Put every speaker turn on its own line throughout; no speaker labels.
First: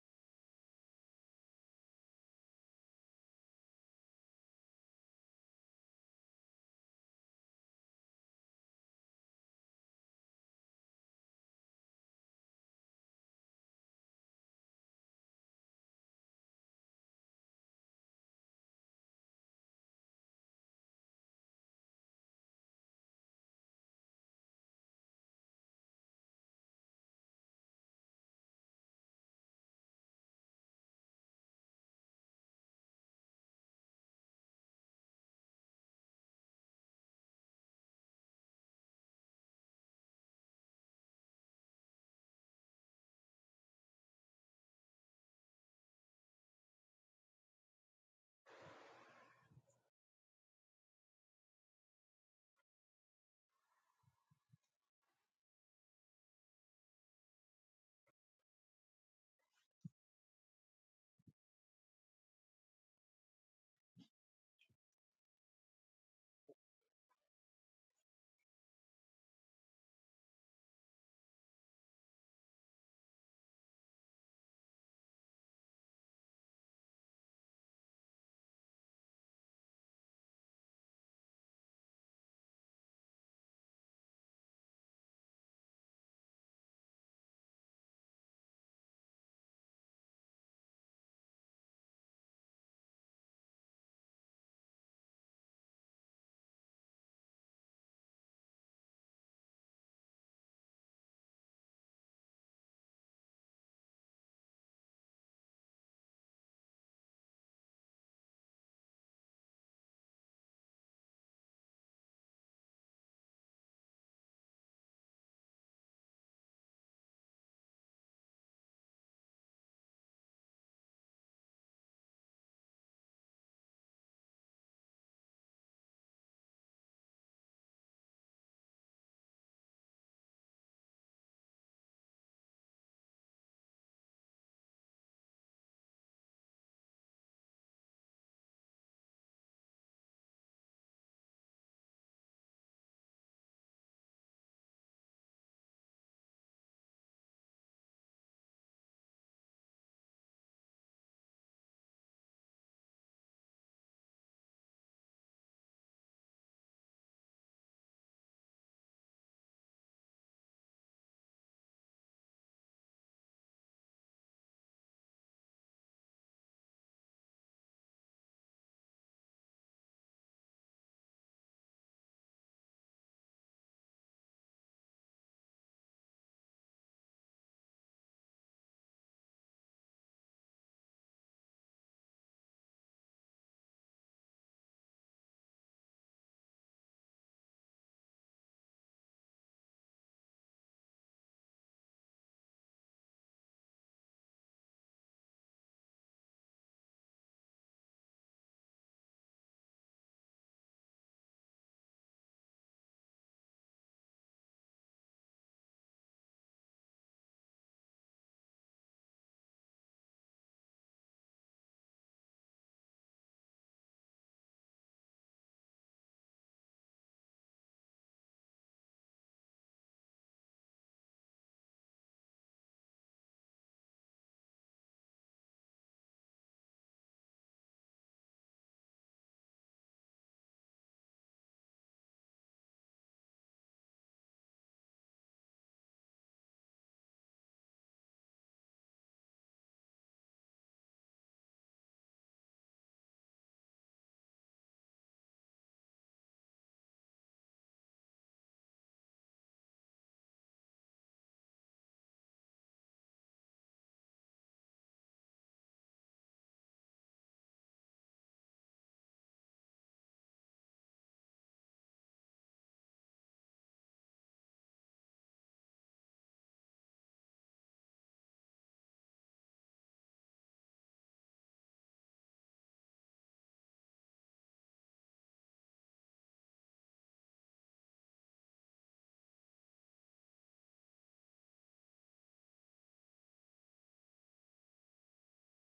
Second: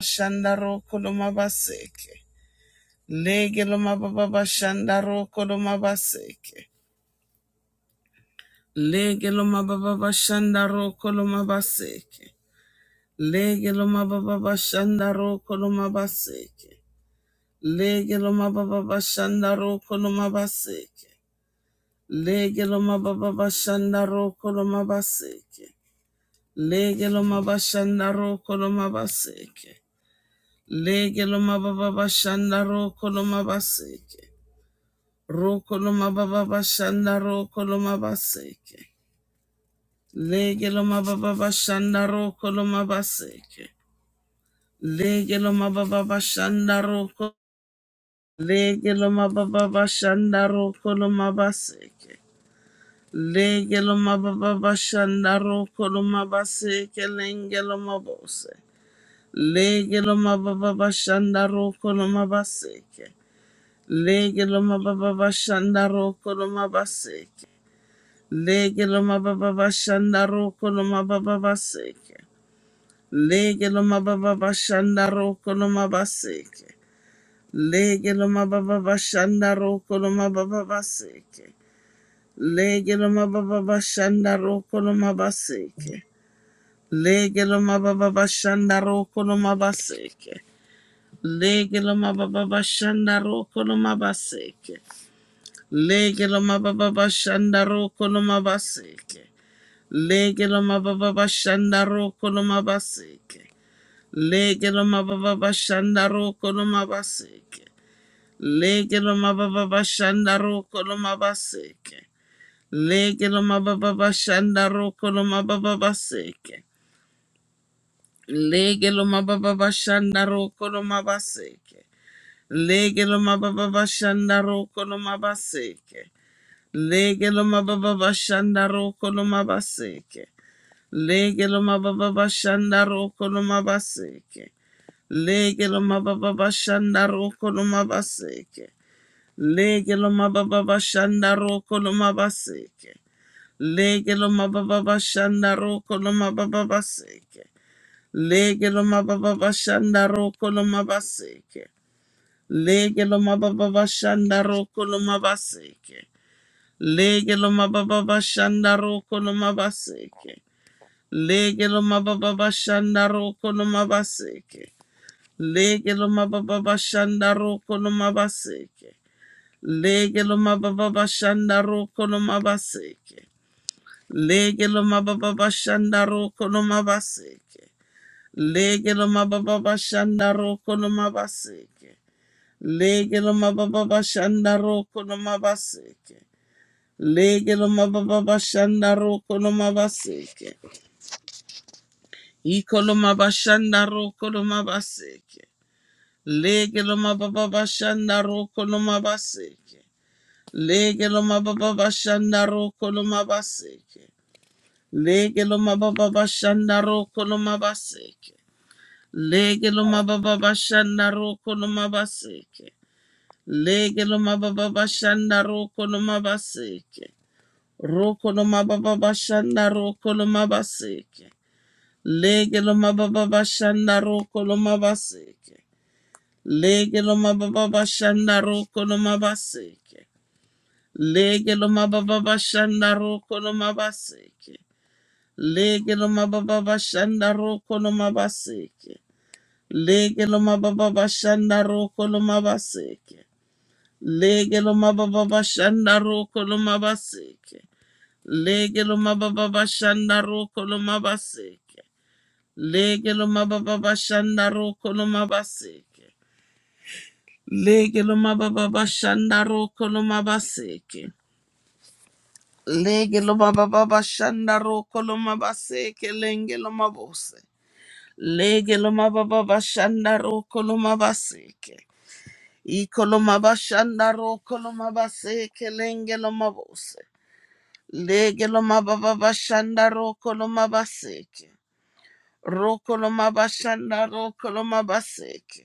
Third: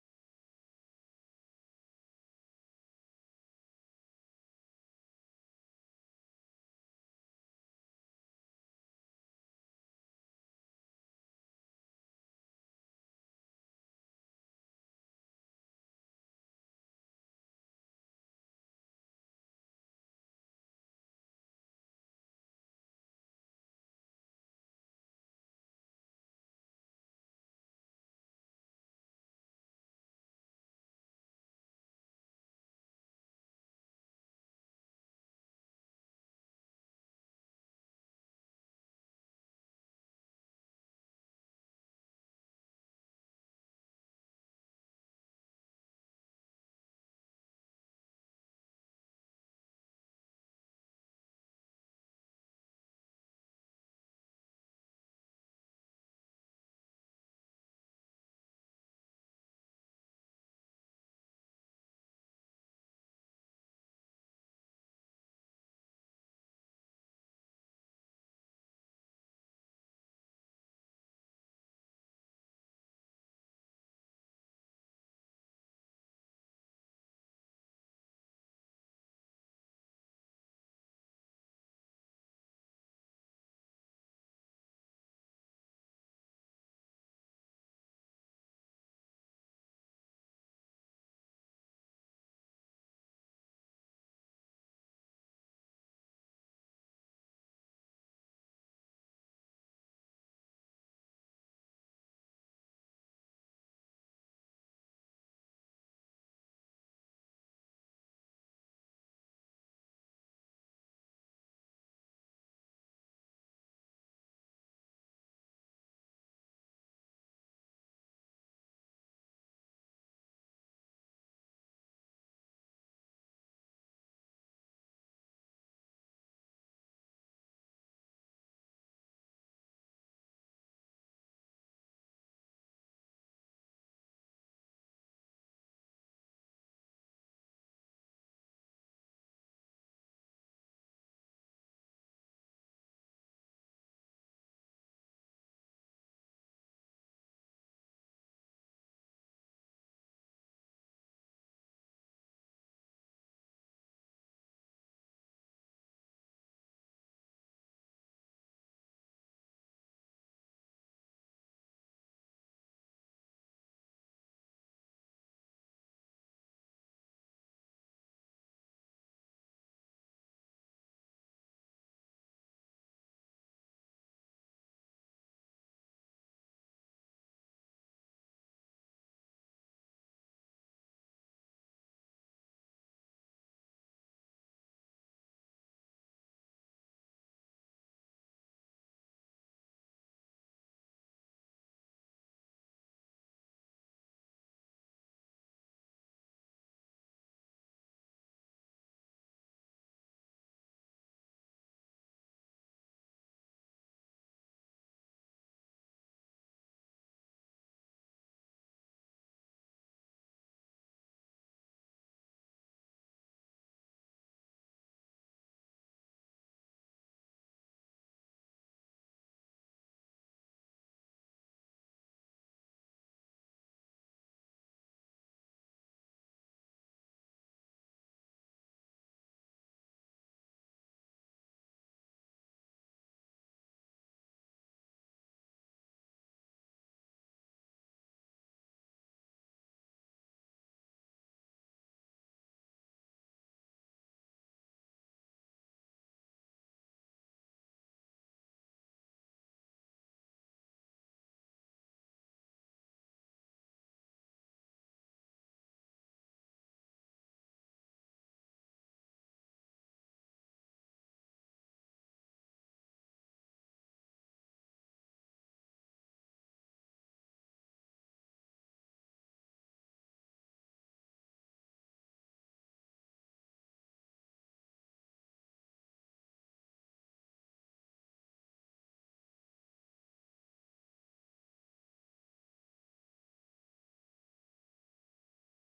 Shandaro koloma baseke. Lege loma baba shandaro koloma baseke. Lege loma baba shandaro koloma baseke. Lege loma baba shandaro koloma baseke. Lege loma baba shandaro koloma baseke. Lege loma baba shandaro koloma baseke. Lege loma baba shandaro koloma baseke. Lege loma baba shandaro koloma baseke. Rokoloma baba bashanda rokoloma baseke. Legeloma baba bashanda rokoloma baseke. Legeloma baba bashanda roko. Legeloma baba bashanda rokoloma baseke. Legeloma baba bashanda rokoloma baseke lengeloma bose. Legeloma baba bashanda rokoloma baseke. Legeloma baba bashanda rokoloma baseke. Lege lo mababa bashanda roko lo mababa baseke. Lege lo mababa bashanda roko lo mabaseke. Lege lo mababa bashanda roko lo mababa baseke. Lege lo mababa bashanda roko lo mabaseke. Lege lo mababa bashanda roko lo mabaseke. Lege lo mababa bashanda roko lo mabaseke. Lege lo mababa bashanda roko lo mabaseke. Lege lo mababa bashanda roko lo mabaseke. Lege lo mababa bashanda roko lo mabaseke. Lege lo mababa bashanda roko lo mabaseke. Lege lo mababa bashanda roko lo mababa baseke. Lege lo mababa bashanda roko lo mabaseke. Lege lo mababa bashanda roko lo mabaseke. Lege lo mababa bashanda roko lo mabaseke. Legelo mababa bashanda roko no mabaseke. Legelo mababa bashanda roko no mabaseke. Legelo mababa bashanda roko no mabaseke. Legelo mababa bashanda roko no mababa baseke. Legelo mababa bashanda roko no mabaseke. Legelo mababa bashanda roko no mabaseke. Legelo mababa bashanda roko no mabaseke. Legelo mababa shanda roko no mabaseke. Legelo mababa shanda roko no mabaseke. Legelo mababa shanda roko no mabaseke. Legelo mababa shanda roko no mabaseke. Legelo mababa shanda roko no mabaseke. Legelo mababa shanda roko no mabaseke. Legelo mababa shanda roko no mabaseke. Ikoloma bashanda roko loma baseke. Lege loma baba bashanda roko loma baseke. Lege loma baba bashanda roko loma baseke. Lege loma baba bashanda roko loma baseke. Lege loma baba bashanda roko loma baseke. Lege loma baba bashanda roko loma baseke. Roko loma baba bashanda roko loma baseke. Lege lo mababa bashanda roko lo mabaseke. Lege lo mababa bashanda roko lo mabaseke. Lege lo mababa bashanda roko lo mabaseke. Lege lo mababa bashanda roko lo mabaseke. Lege lo mababa bashanda roko lo mabaseke. Lege lo mababa bashanda roko lo mabaseke. Lege lo mababa bashanda roko lo mabaseke. Lege lo mababa bashanda roko lo mabaseke. Lege lo mababa bashanda roko lo mabaseke. Lege lo mababa bashanda roko lo mabaseke lenge lo mabose. Lege lo mababa bashanda roko lo mabaseke. Iko lo mabashanda roko lo mabaseke lenge lo mabose. Lege lo mababa bashanda roko lo mabaseke. Roko lo mabashanda roko lo mabaseke.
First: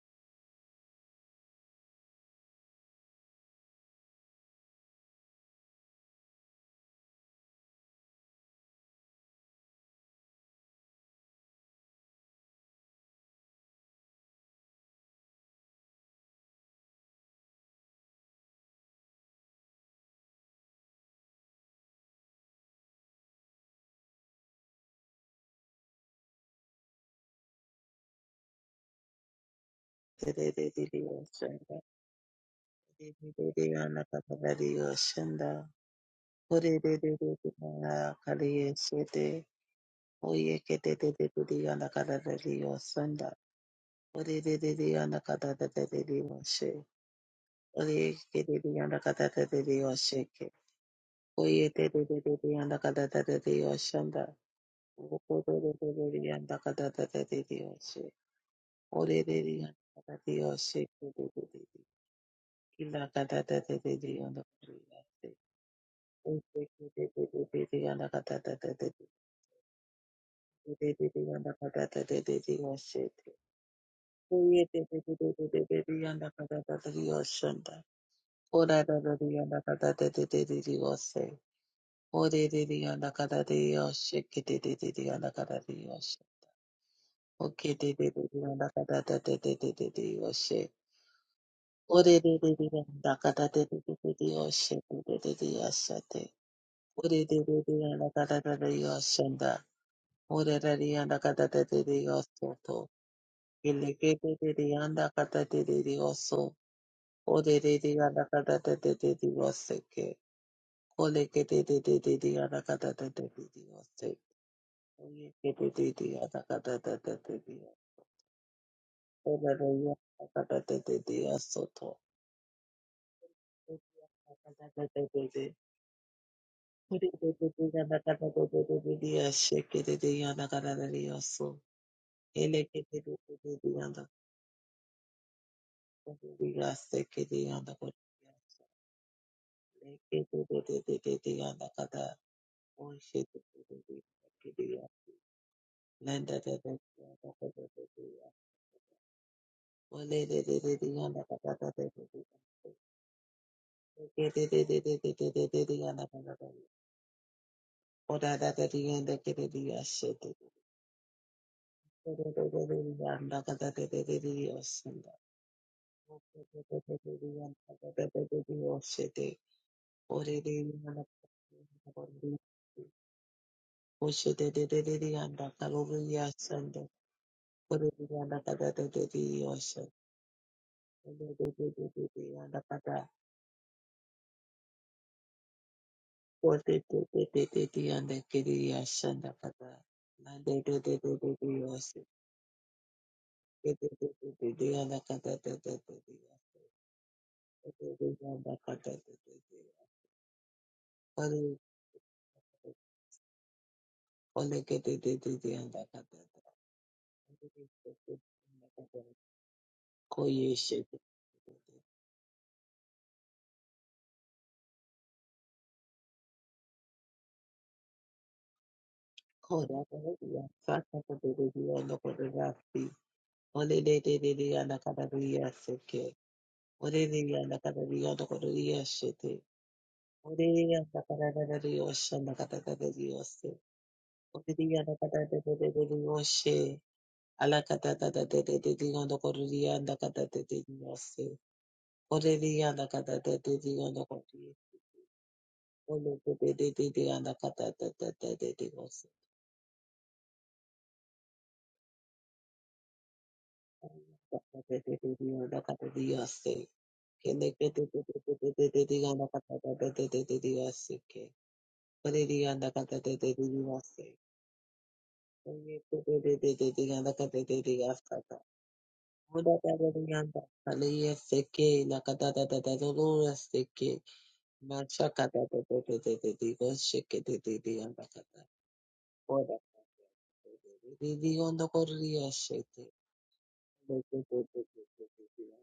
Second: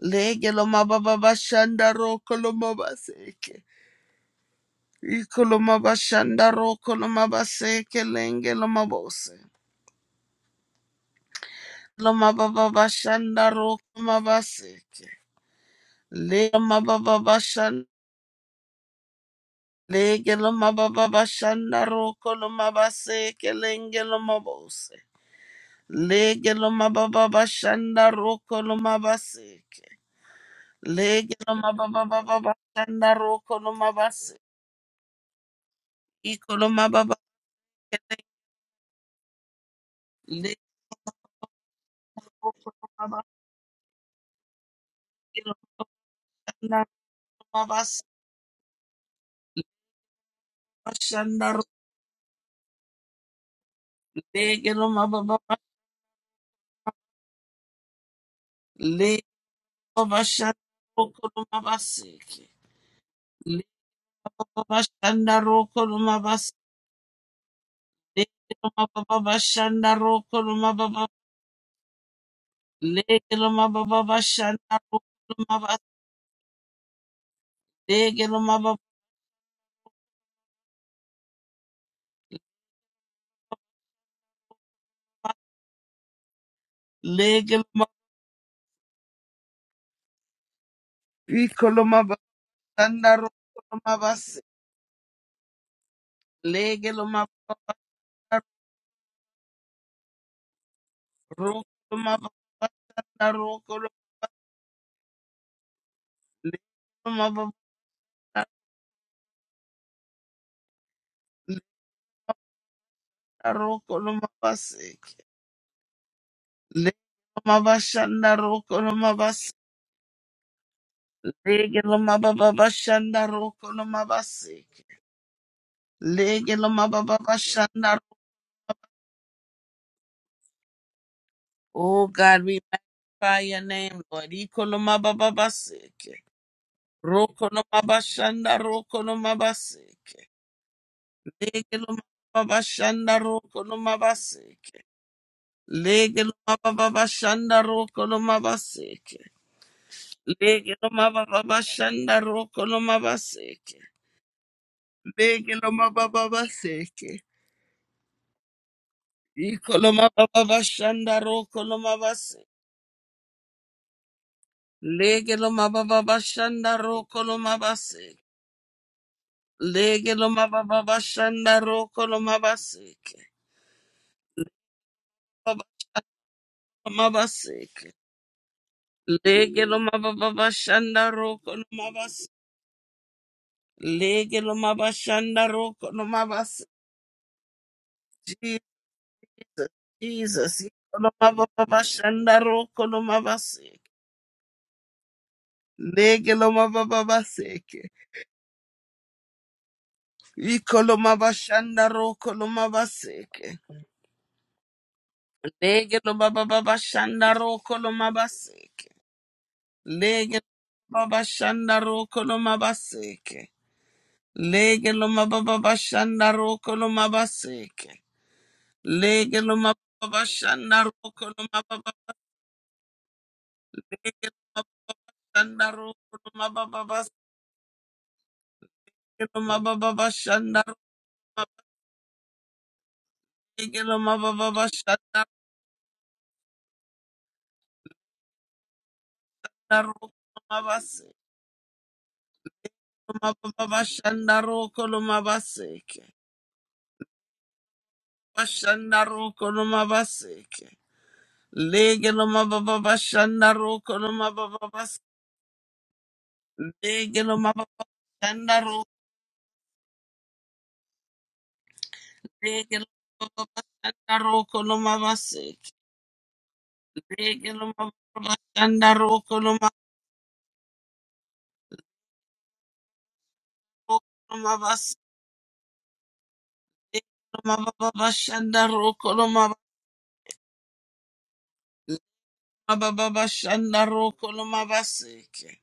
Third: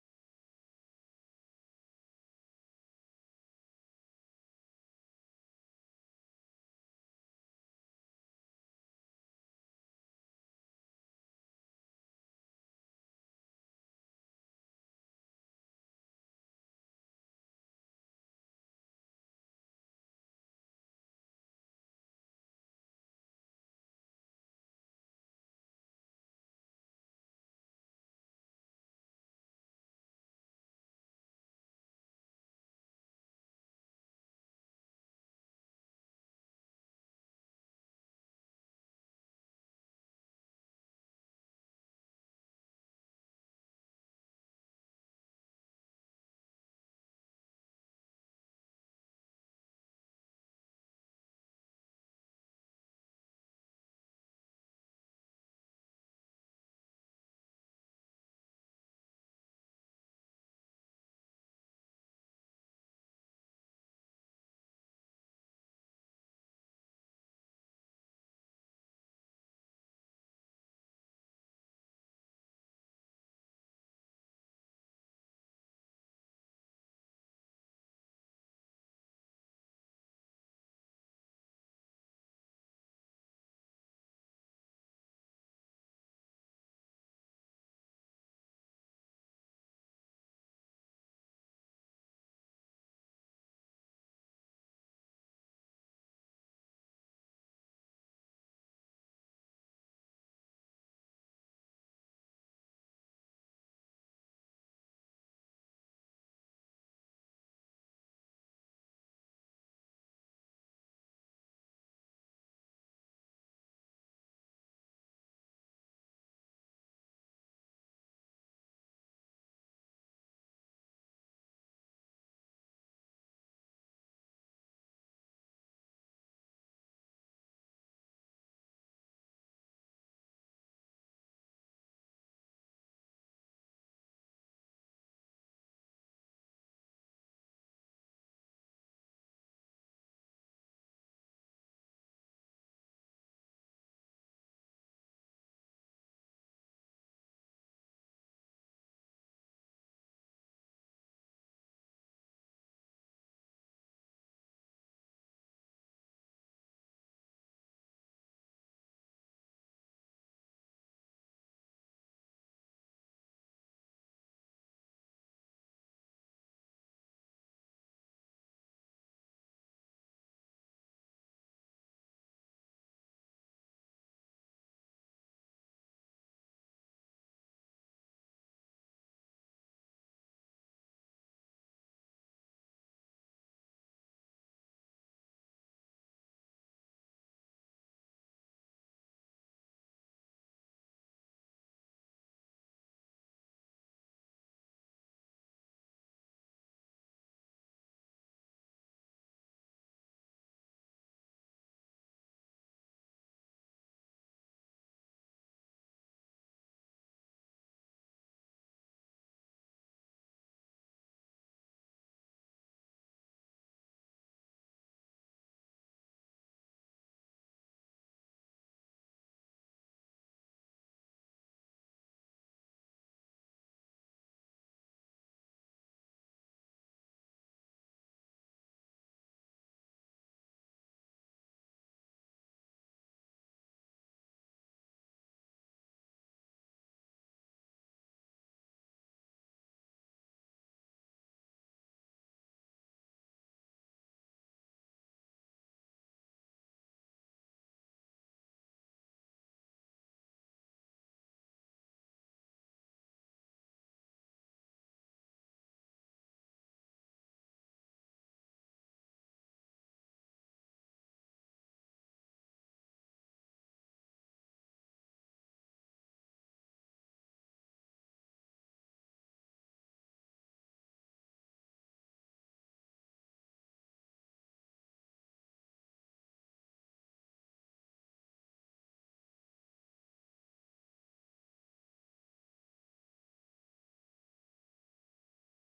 Lege lo mababa bashanda roko lo mabaseke. Iko lo mabashanda roko lo mabaseke lenge lo mabose. Lo mababa bashanda roko mabaseke. Lege lo mababa bashanda Lege lo mababa bashanda roko lo mabaseke lenge lo mabose. Lege lo mababa bashanda roko lo mabaseke. Lege lo
Oshanda,
mababa bashanda roko lo
Ana
mabase.
Kapadari Oshanda,
Iko lo mababa
Orididididina Kaliyeshede,
Le
Oyeketedidididi Ana Kadadari Oshanda, Oridididi Ana
Legelo
Kadadadidi Oshe, Oyeketedidi Ana Kadadadidi Osheke, Oyetedidididi Ana Kadadadidi Oshanda, Okododododidi Ana Kadadadidi Oshe, Orididi Ana Kadadadi Osheke, Ila Kadadadidi Ana Kadadadidi Oshe. Oshanda. Orerarianda katatedidiosoto. Ileketetedianda katatedidioso. Orerarianda katatetedidioseke. Oleketetedidianda
roko
katatetedidiose.
no mabaseke.
Oyeketetedidianda
Lege no
katatetedidio.
mabashanda roko no mabaseke.
Orerarianda
Lege no
katatetedidiosoto.
mabababashanda roko no
Orerarianda katatetedidianda
mabaseke.
katatetedidioseke.
Lege no mabababashanda ro- Oh God, we magnify your name,
Ileketetedidianda
Lord. Iko no
Thank
mabababaseke. Roko no mabashanda roko no mabaseke. Lege no mabababashanda roko no
you.
mabaseke. Lege no mabababashanda roko no mabaseke. Lege lo mababa bashanda roko lo mabaseke. Lege lo mababa baseke. Iko lo mababa bashanda roko lo mabaseke. Lege lo mababa bashanda roko lo mabaseke. Lege lo mababa bashanda roko lo mabaseke.
Osho de de de de de anda kalori asanda.
Lo mabaseke.
Ore de de anda kada de de de
Lege lo
osho.
mababa bashanda
Ore de
roko lo
de de de de
mabaseke.
anda kada.
Lege lo mabashanda roko lo
Ore
mabaseke.
de de de de de de anda kiriya asanda kada. Ande
Jesus.
de de de de de osho.
Ikolomabababashandaro
De de
kolomabaseke.
de de de de anda kada de de de de osho.
Legelomabababaseke.
De de de anda kada de de de. Ore
Ikolomabashandaro kolomabaseke.
ore de de de de de anda kada.
Legelomabababashandaro kolomabaseke.
Koyeshe.
Legelomabababashandaro kolomabaseke. Legelomabababashandaro kolomabaseke.
Koda Korea,
Legelomabababashandaro
Saka Korea, no
kolomababa-
Kodarafi, Ole de de de de and
Legelomabababashandaro
Akadaria seke.
kolomababaseke. Legelomabababashandaro Legelo Mababa Shanda Roko Lomabaseke.
Ore Kende te te te te te te te diga na kata te te te te te diga seke. Pare diga na kata te te te diga se. Oye, te te te te te diga na kata te diga kata. Muda te te diga na pale ye seke na kata te te te lo lo seke. Macha kata te te te te te diga seke te te diga na kata. Oda te diga na korriya seke. Te te te te te te diga na kata.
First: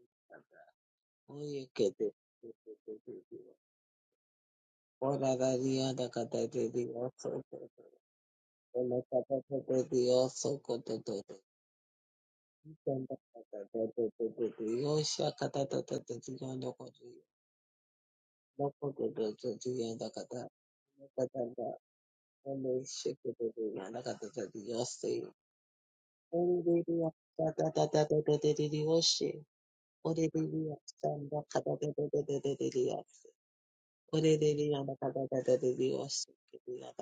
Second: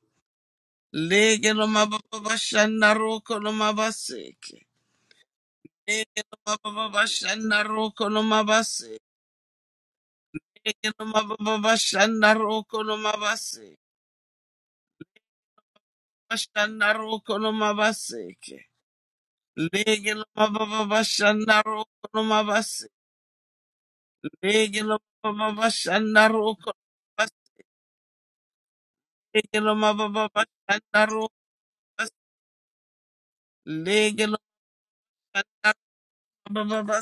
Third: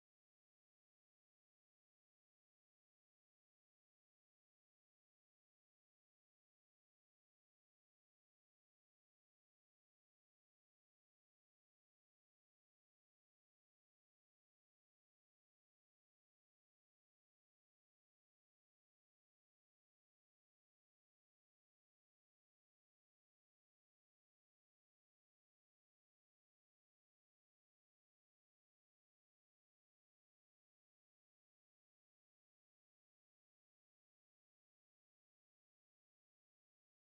Lege
Oye
lo
ke te
mababa
te te
bashanda
te te
roko
diga.
lo mabaseke.
Ora da dia da
Lege lo
kata de
mababa
Dios, ora
bashanda roko lo mabaseke.
kata de Dios,
Lege
koto
lo
to to.
mababa bashanda roko lo
Kanda kata
mabaseke.
de de de de Dios, kata de de de Dios, no
Bashanda
koto,
roko lo
no
mabaseke.
koto de de Dios da
Lege lo
kata,
mababa
no kata
bashanda
da,
roko lo
no
mabaseke.
shake de de Dios da kata
Lege lo mababa bashanda roko lo mabaseke.
de Dios se.
Lege lo
Ora
mababa
de Dios,
bashanda roko lo
kata de de
mabaseke.
de de de Dios se. Ora de Dios, kanda kata de de de de de Dios.
Lege lo
Ora
mababa bashanda
de Dios da kata
roko lo
de de
mabaseke.
Dios, sí.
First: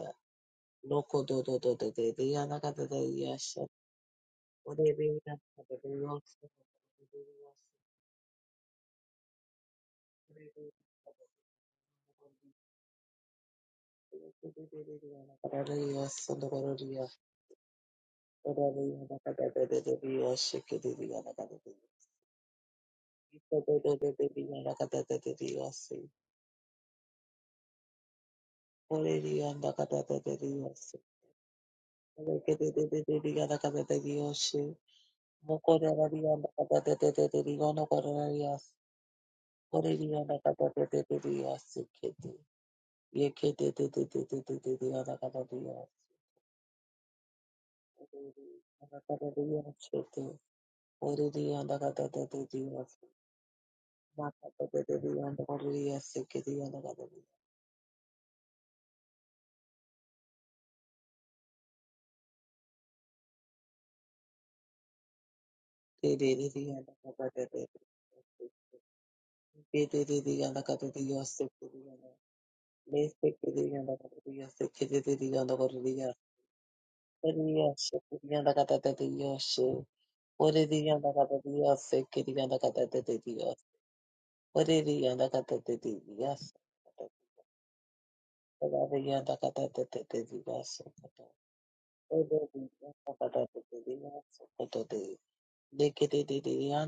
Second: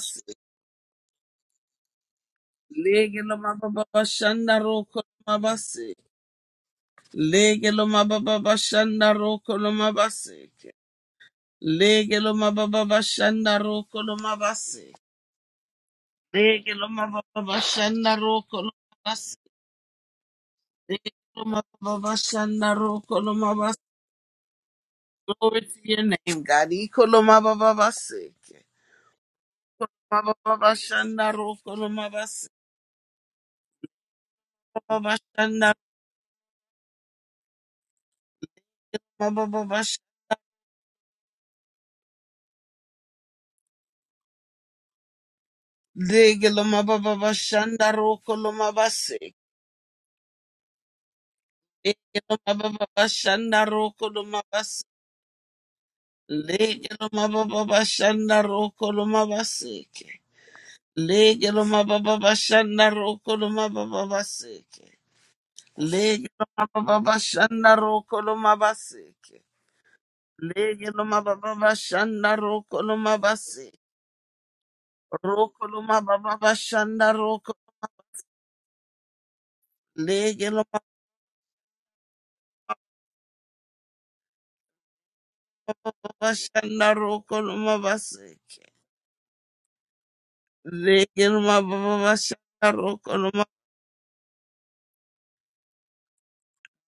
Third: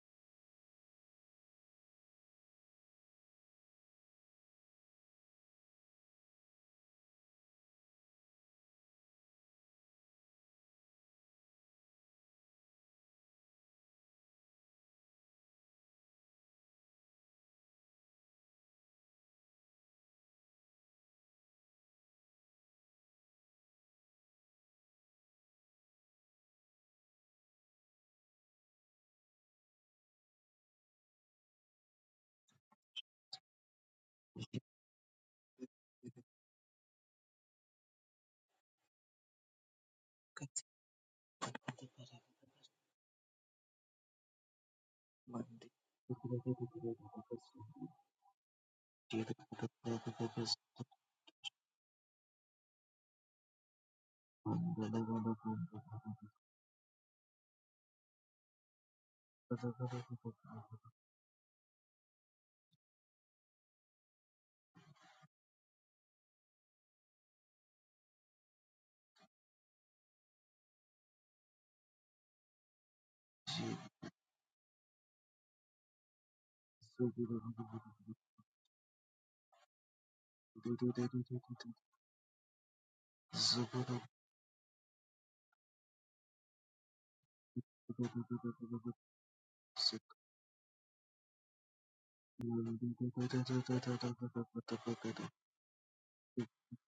Loco do do do do de de yana de de
Lege lo
yasha.
mababa bashanda
Ore
roko
be
lo
yana kata
mabaseke.
de yosa.
Lege lo mababa bashanda roko lo
Ore be
mabaseke.
yana
Lege lo mababa bashanda roko lo mabaseke.
kata de yosa.
Lege lo mababa bashanda roko lo
Ore be yana de de de
mabaseke.
de de yasha ke de de
Lege
yana
lo
de de.
mababa bashanda roko lo
Ito
mabaseke.
do do do de de yana kata de de de
Glory to
yasha.
your name, God. Iko lo mababa baseke.
Ore de yana de de de de
Mababa
yasha.
bashanda roko lo
Ore
mabaseke.
ke de de de de de yana de de yasha.
Mababa bashanda
Moko de de yana de de de de de yana kata de yasha.
mababa
Ore
bashanda.
de yana de
Katikati
de de de de yasha ke
bara
de. Yes.
mande
Lege lo mababa bashanda roko lo mabaseke. Lege lo mababa bashanda roko lo mabaseke. Lege lo mababa bashanda roko lo mabaseke. Lege lo mababa bashanda roko lo mababa baseke. Lege lo mababa bashanda roko lo mabaseke. Lege lo mababa bashanda roko lo mabase. Roko lo mababa bashanda roko. Lege lo mababa bashanda roko lo mabaseke.
Kiri
Lege lo mababa bashanda roko lo mabaseke.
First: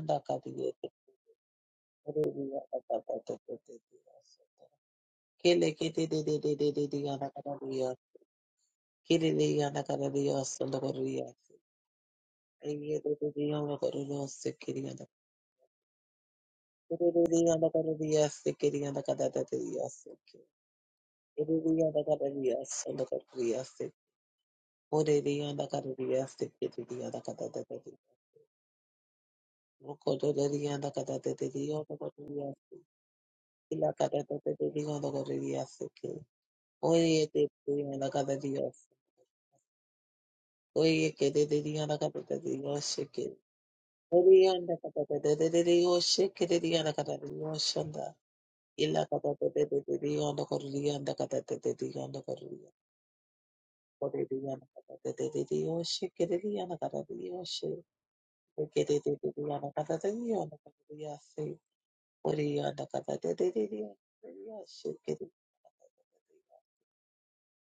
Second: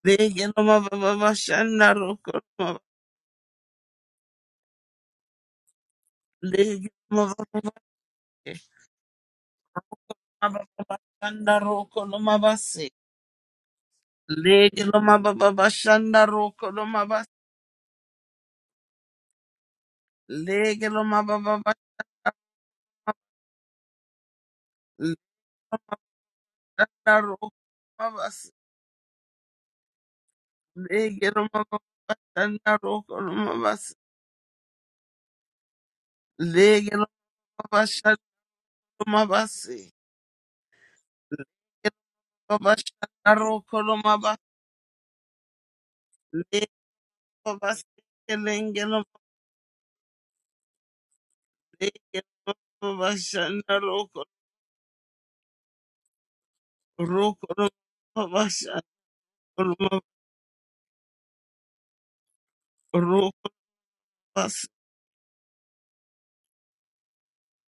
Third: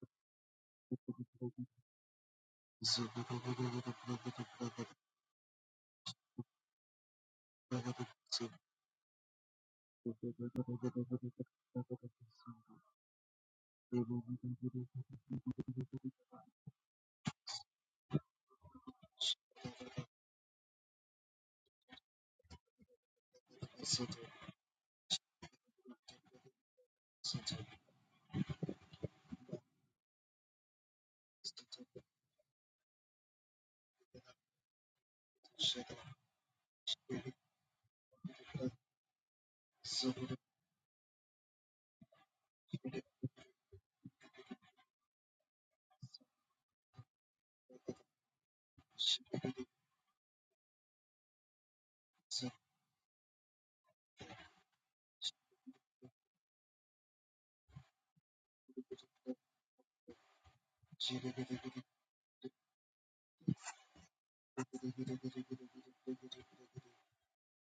Lege lo mababa bashanda roko lo mabaseke.
Zuguru
Lege lo mababa Mababashanda roko lo mabase. Lege lo mababashanda roko lo mabase. Lege lo mababashanda roko lo mabase.
Mokododorianda
Lege lo
katateterianda
mababashanda
kotoriasi.
roko lo
Ila
mabase.
katateterianda kotoriasike.
Lege lo
Oye teterianda
mababashanda
katatiosi.
lo mabase.
Oye
Lege
keteterianda
lo
katatioshike.
mababashanda roko lo mabase.
Orianda katateterioshike
Lege lo
terianda
mabase.
kataterioshanda.
Lege lo
Ila katateterianda kotorianda
lege
katateterianda
lo
kotorianda.
mababashanda roko
Koterianda katateterioshike terianda
roko lo
katatioshi.
mabashanda
Keteterianda kataterianda katatiosi. Oriyanda kata de de
roko
de de. Oriya shukiri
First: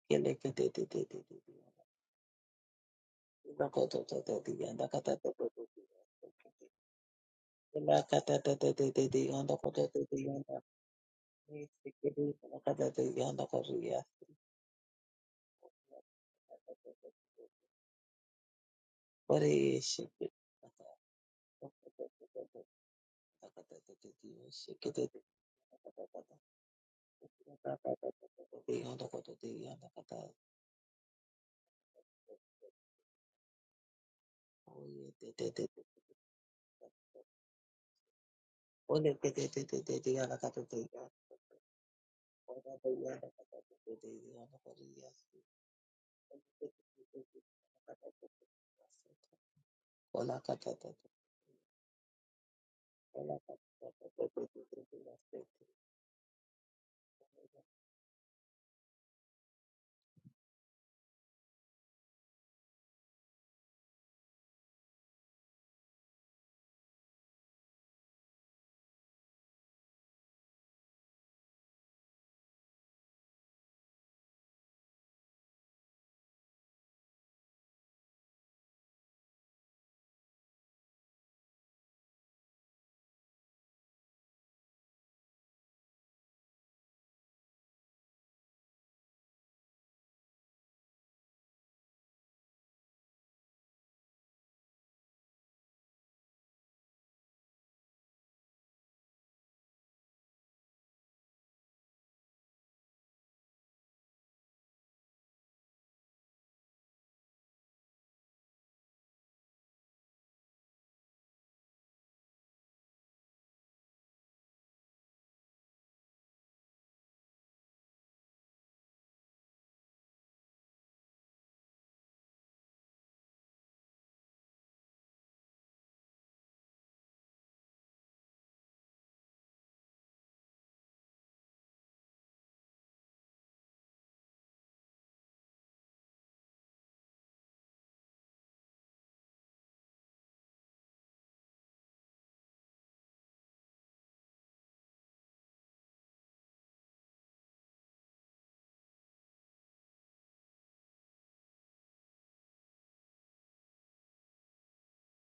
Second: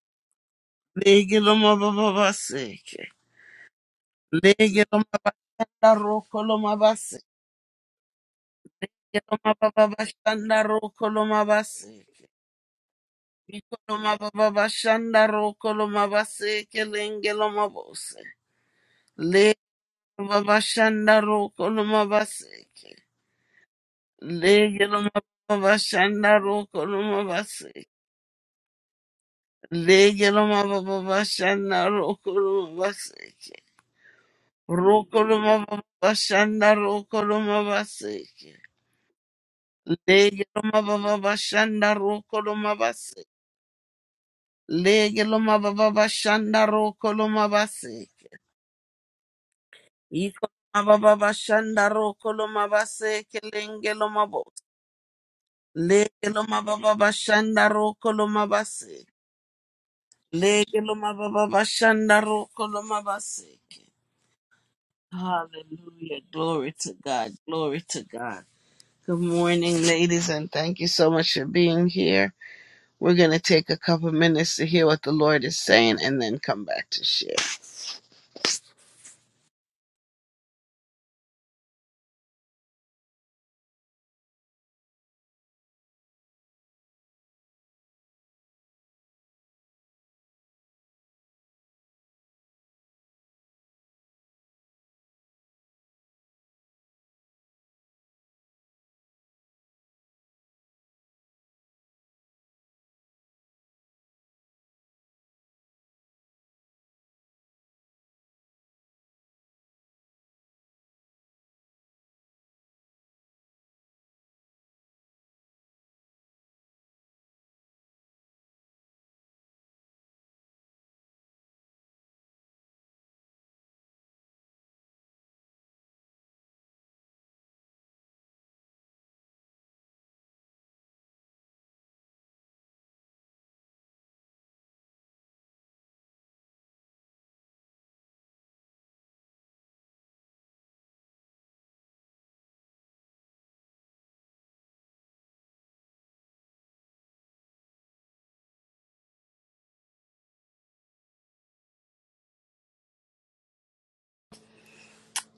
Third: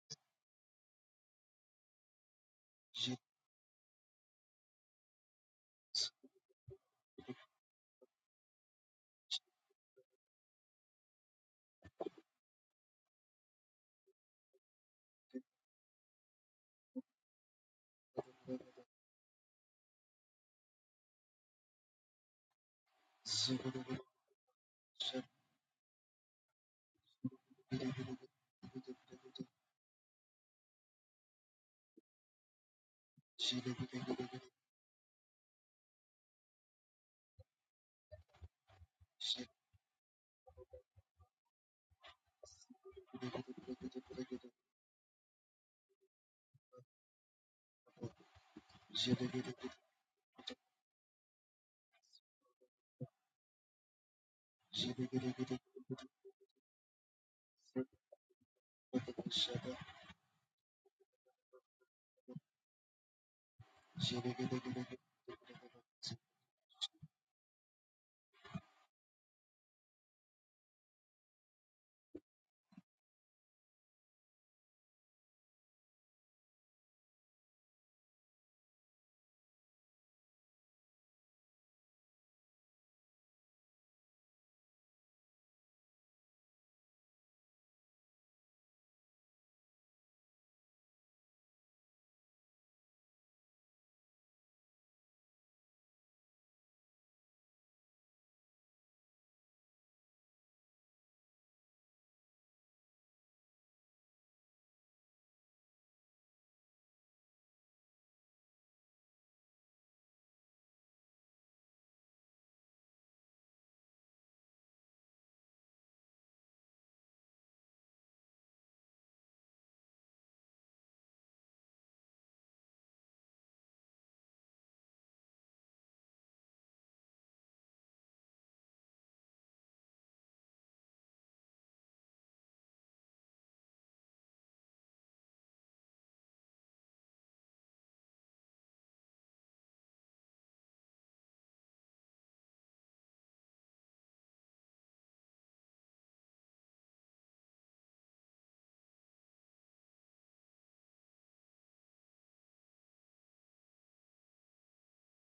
kele kete de de de de
Lege
de.
loma baba baseke.
Ila koto to to de
Lege
yanda kata
loma
to to to de.
bashanda roko loma baseke.
Ila kata to to de de
Lege
de
loma
yanda koto
baba
to de yanda.
bashanda roko loma
Shukiri
baseke.
ila kata de yanda
Iko
koriya.
loma baba bashanda roko loma baseke. Lenge loma bose. Lege
Oriya shukiri
baba bashanda roko
kata to
loma
to to to to to.
baseke.
Ila kata to to de
Lege
shukiri kata to to
loma
to.
baba
Ila
bashanda roko loma baseke.
kata to to de yanda koto de yanda kata.
Lege loma baba bashanda roko loma baseke.
Oriya
Roko
de de
loma
de
baba
de.
bashanda roko loma baseke.
Ole te te te te te te yana
Lege
kata te
loma
yana
baba bashanda roko loma
kata te yana
base.
kata te te te yana kata
Lege
yasu.
loma baba bashanda roko loma base.
Ola
Iko
kata
loma
te te
baba bashanda roko loma base.
ola kata te
Kelenge loma
te
bo.
te te te te yasu.
Lege loma baba bashanda roko loma base. Lege loma baba bashanda roko loma base. Hallelujah. Glory to God. Glory to God. Good morning, ladies, and thank you so much for being here. We're going to take a couple minutes to hear what the Lord is saying and then come back to share.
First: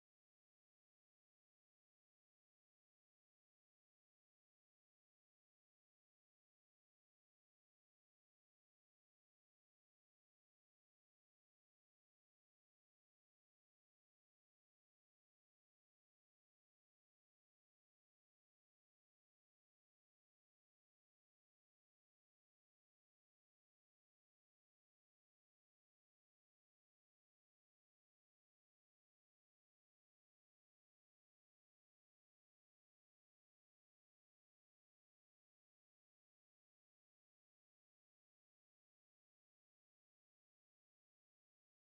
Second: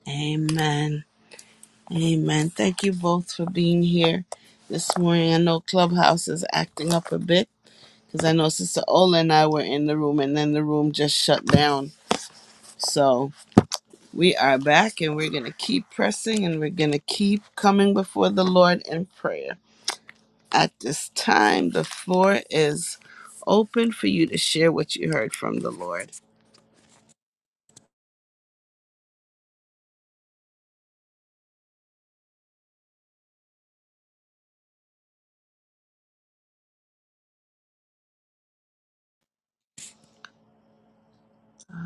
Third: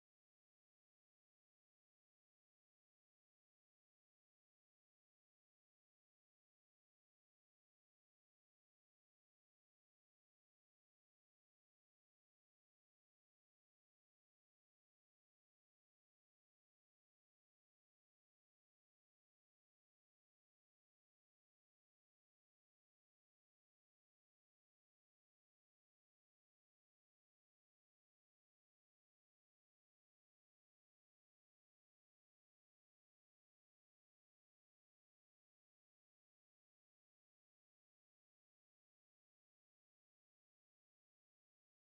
Amen. Amen. Thank you both for being here this morning. I know Clubhouse is acting up a bit because I know Sister Ola and I were in the room and then the room just shut down. So we are back and we're going to keep pressing and we're going to keep coming before the Lord in prayer. At this time, the floor is open for you to share what you heard from the Lord.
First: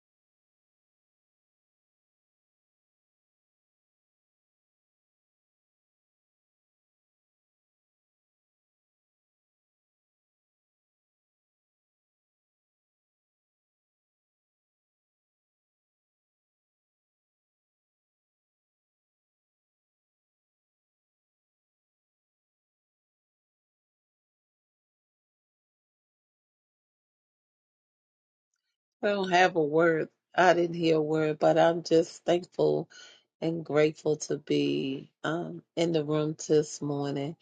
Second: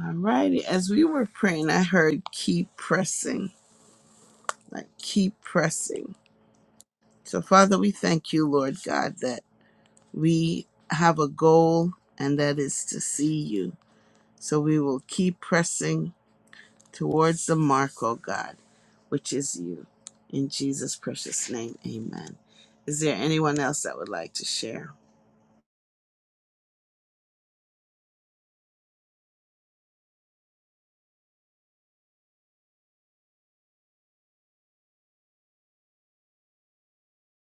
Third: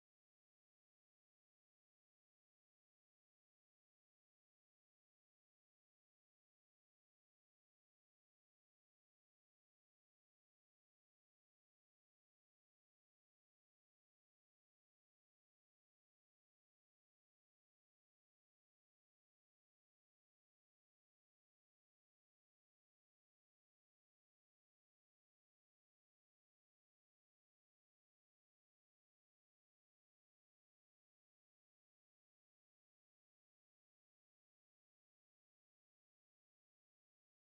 All righty. As we were praying, I heard keep pressing, like keep pressing. So, Father, we thank you, Lord God, that we have a goal and that is to see you. So, we will keep pressing towards the mark, oh God, which is you. In Jesus' precious name, amen. Is there anyone else that would like to share?
I don't have a word. I didn't hear a word, but I'm just thankful and grateful to be um, in the room this morning.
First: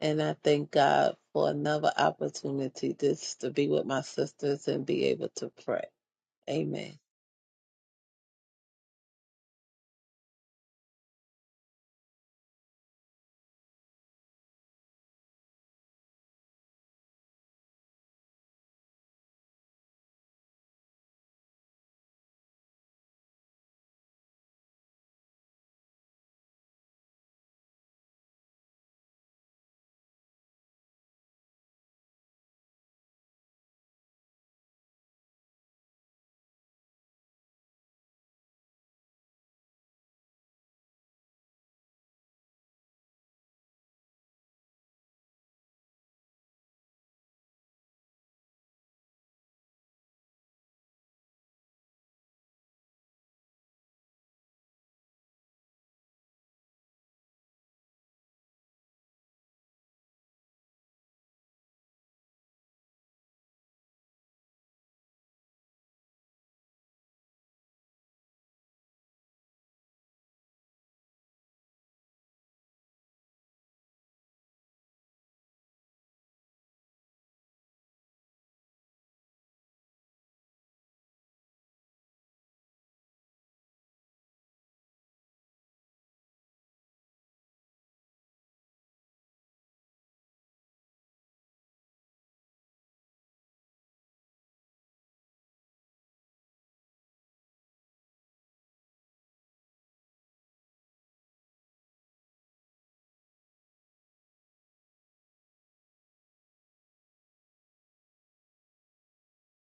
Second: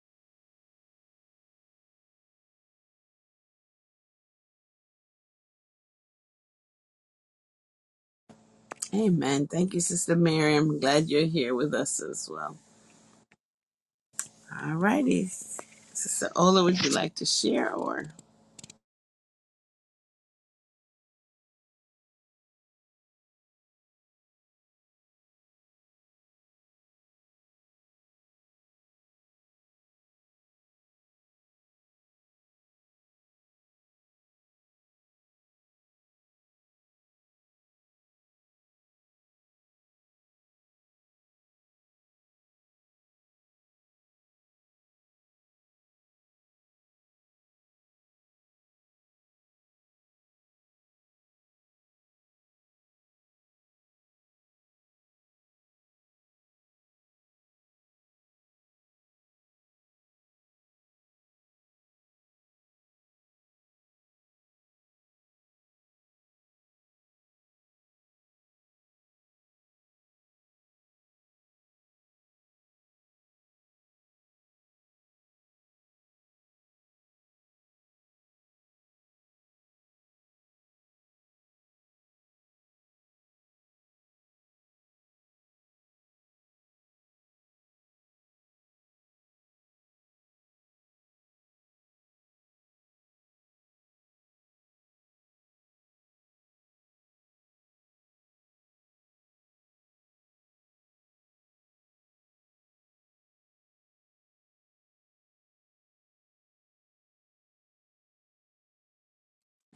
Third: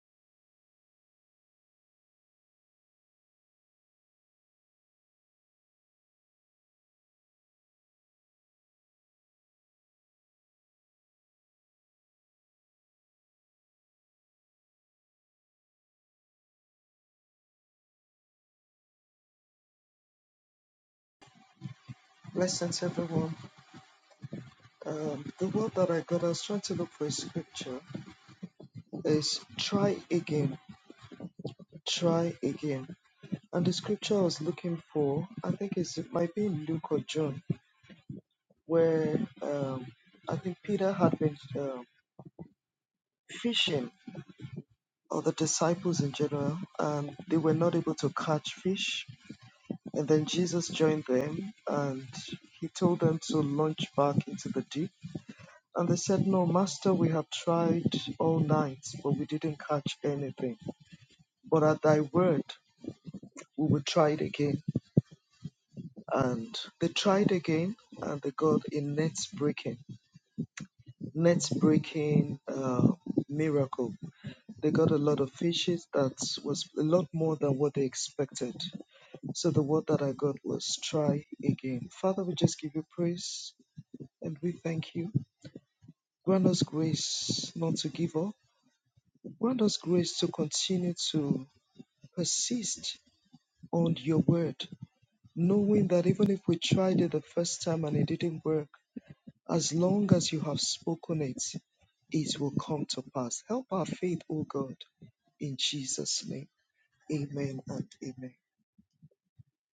And I thank God for another opportunity just to be with my sisters and be able to pray. Amen.
Amen. Thank you, Sister Miriam. Glad you're here with us as well. All righty. Sister Ola, would you like to share or?
Blessings, everyone. Um, the word that I got, I was trying to look for a scripture. is try again, try again. And the scripture I was looking for, I think it's, it might be in Luke or John, where um, I think Peter had been um fishing, or the disciples in general, and they were not able to catch fish. And then Jesus joined them and he told them to launch back into the deep. And they said, No, Master, we have tried all night, but we didn't catch anything. But at thy word, we will try it again. and they tried again and they got a net breaking net breaking uh, miracle they got a lot of fishes that was a lot more than what they expected so the word that i got was try again father we just give you praise and we thank you grant us grace not to give up grant us grace to continue to persist on your word knowing that even if we tried it the first time and it didn't work As long as you have spoken it, it will come to pass. Help our faith, O God, in Jesus' name. Amen and amen.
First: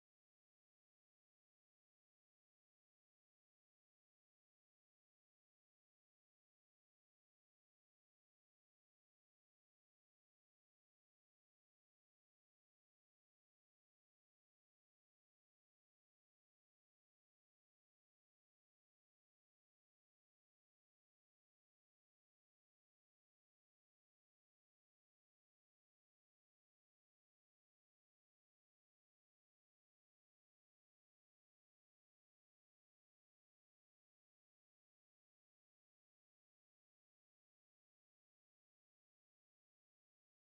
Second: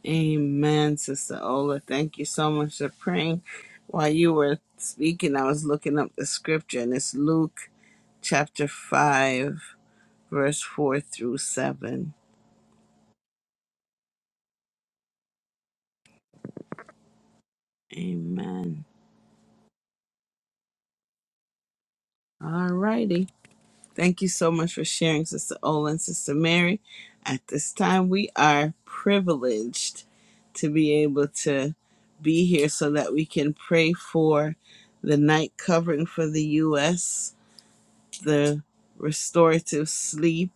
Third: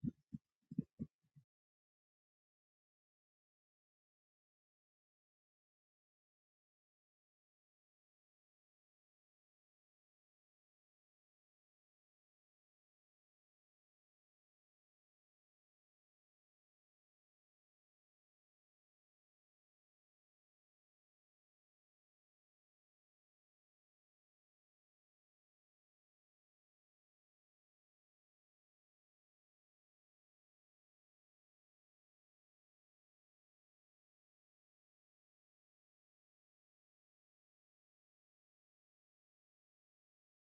Amen, Sister Ola. Thank you so much for praying. While you were speaking, I was looking up the scripture, and it's Luke chapter 5, verse 4 through 7. Amen. All righty. Thank you so much for sharing, Sister Ola and Sister Mary. At this time, we are privileged to be able to be here so that we can pray for the night covering for the U.S the restorative sleep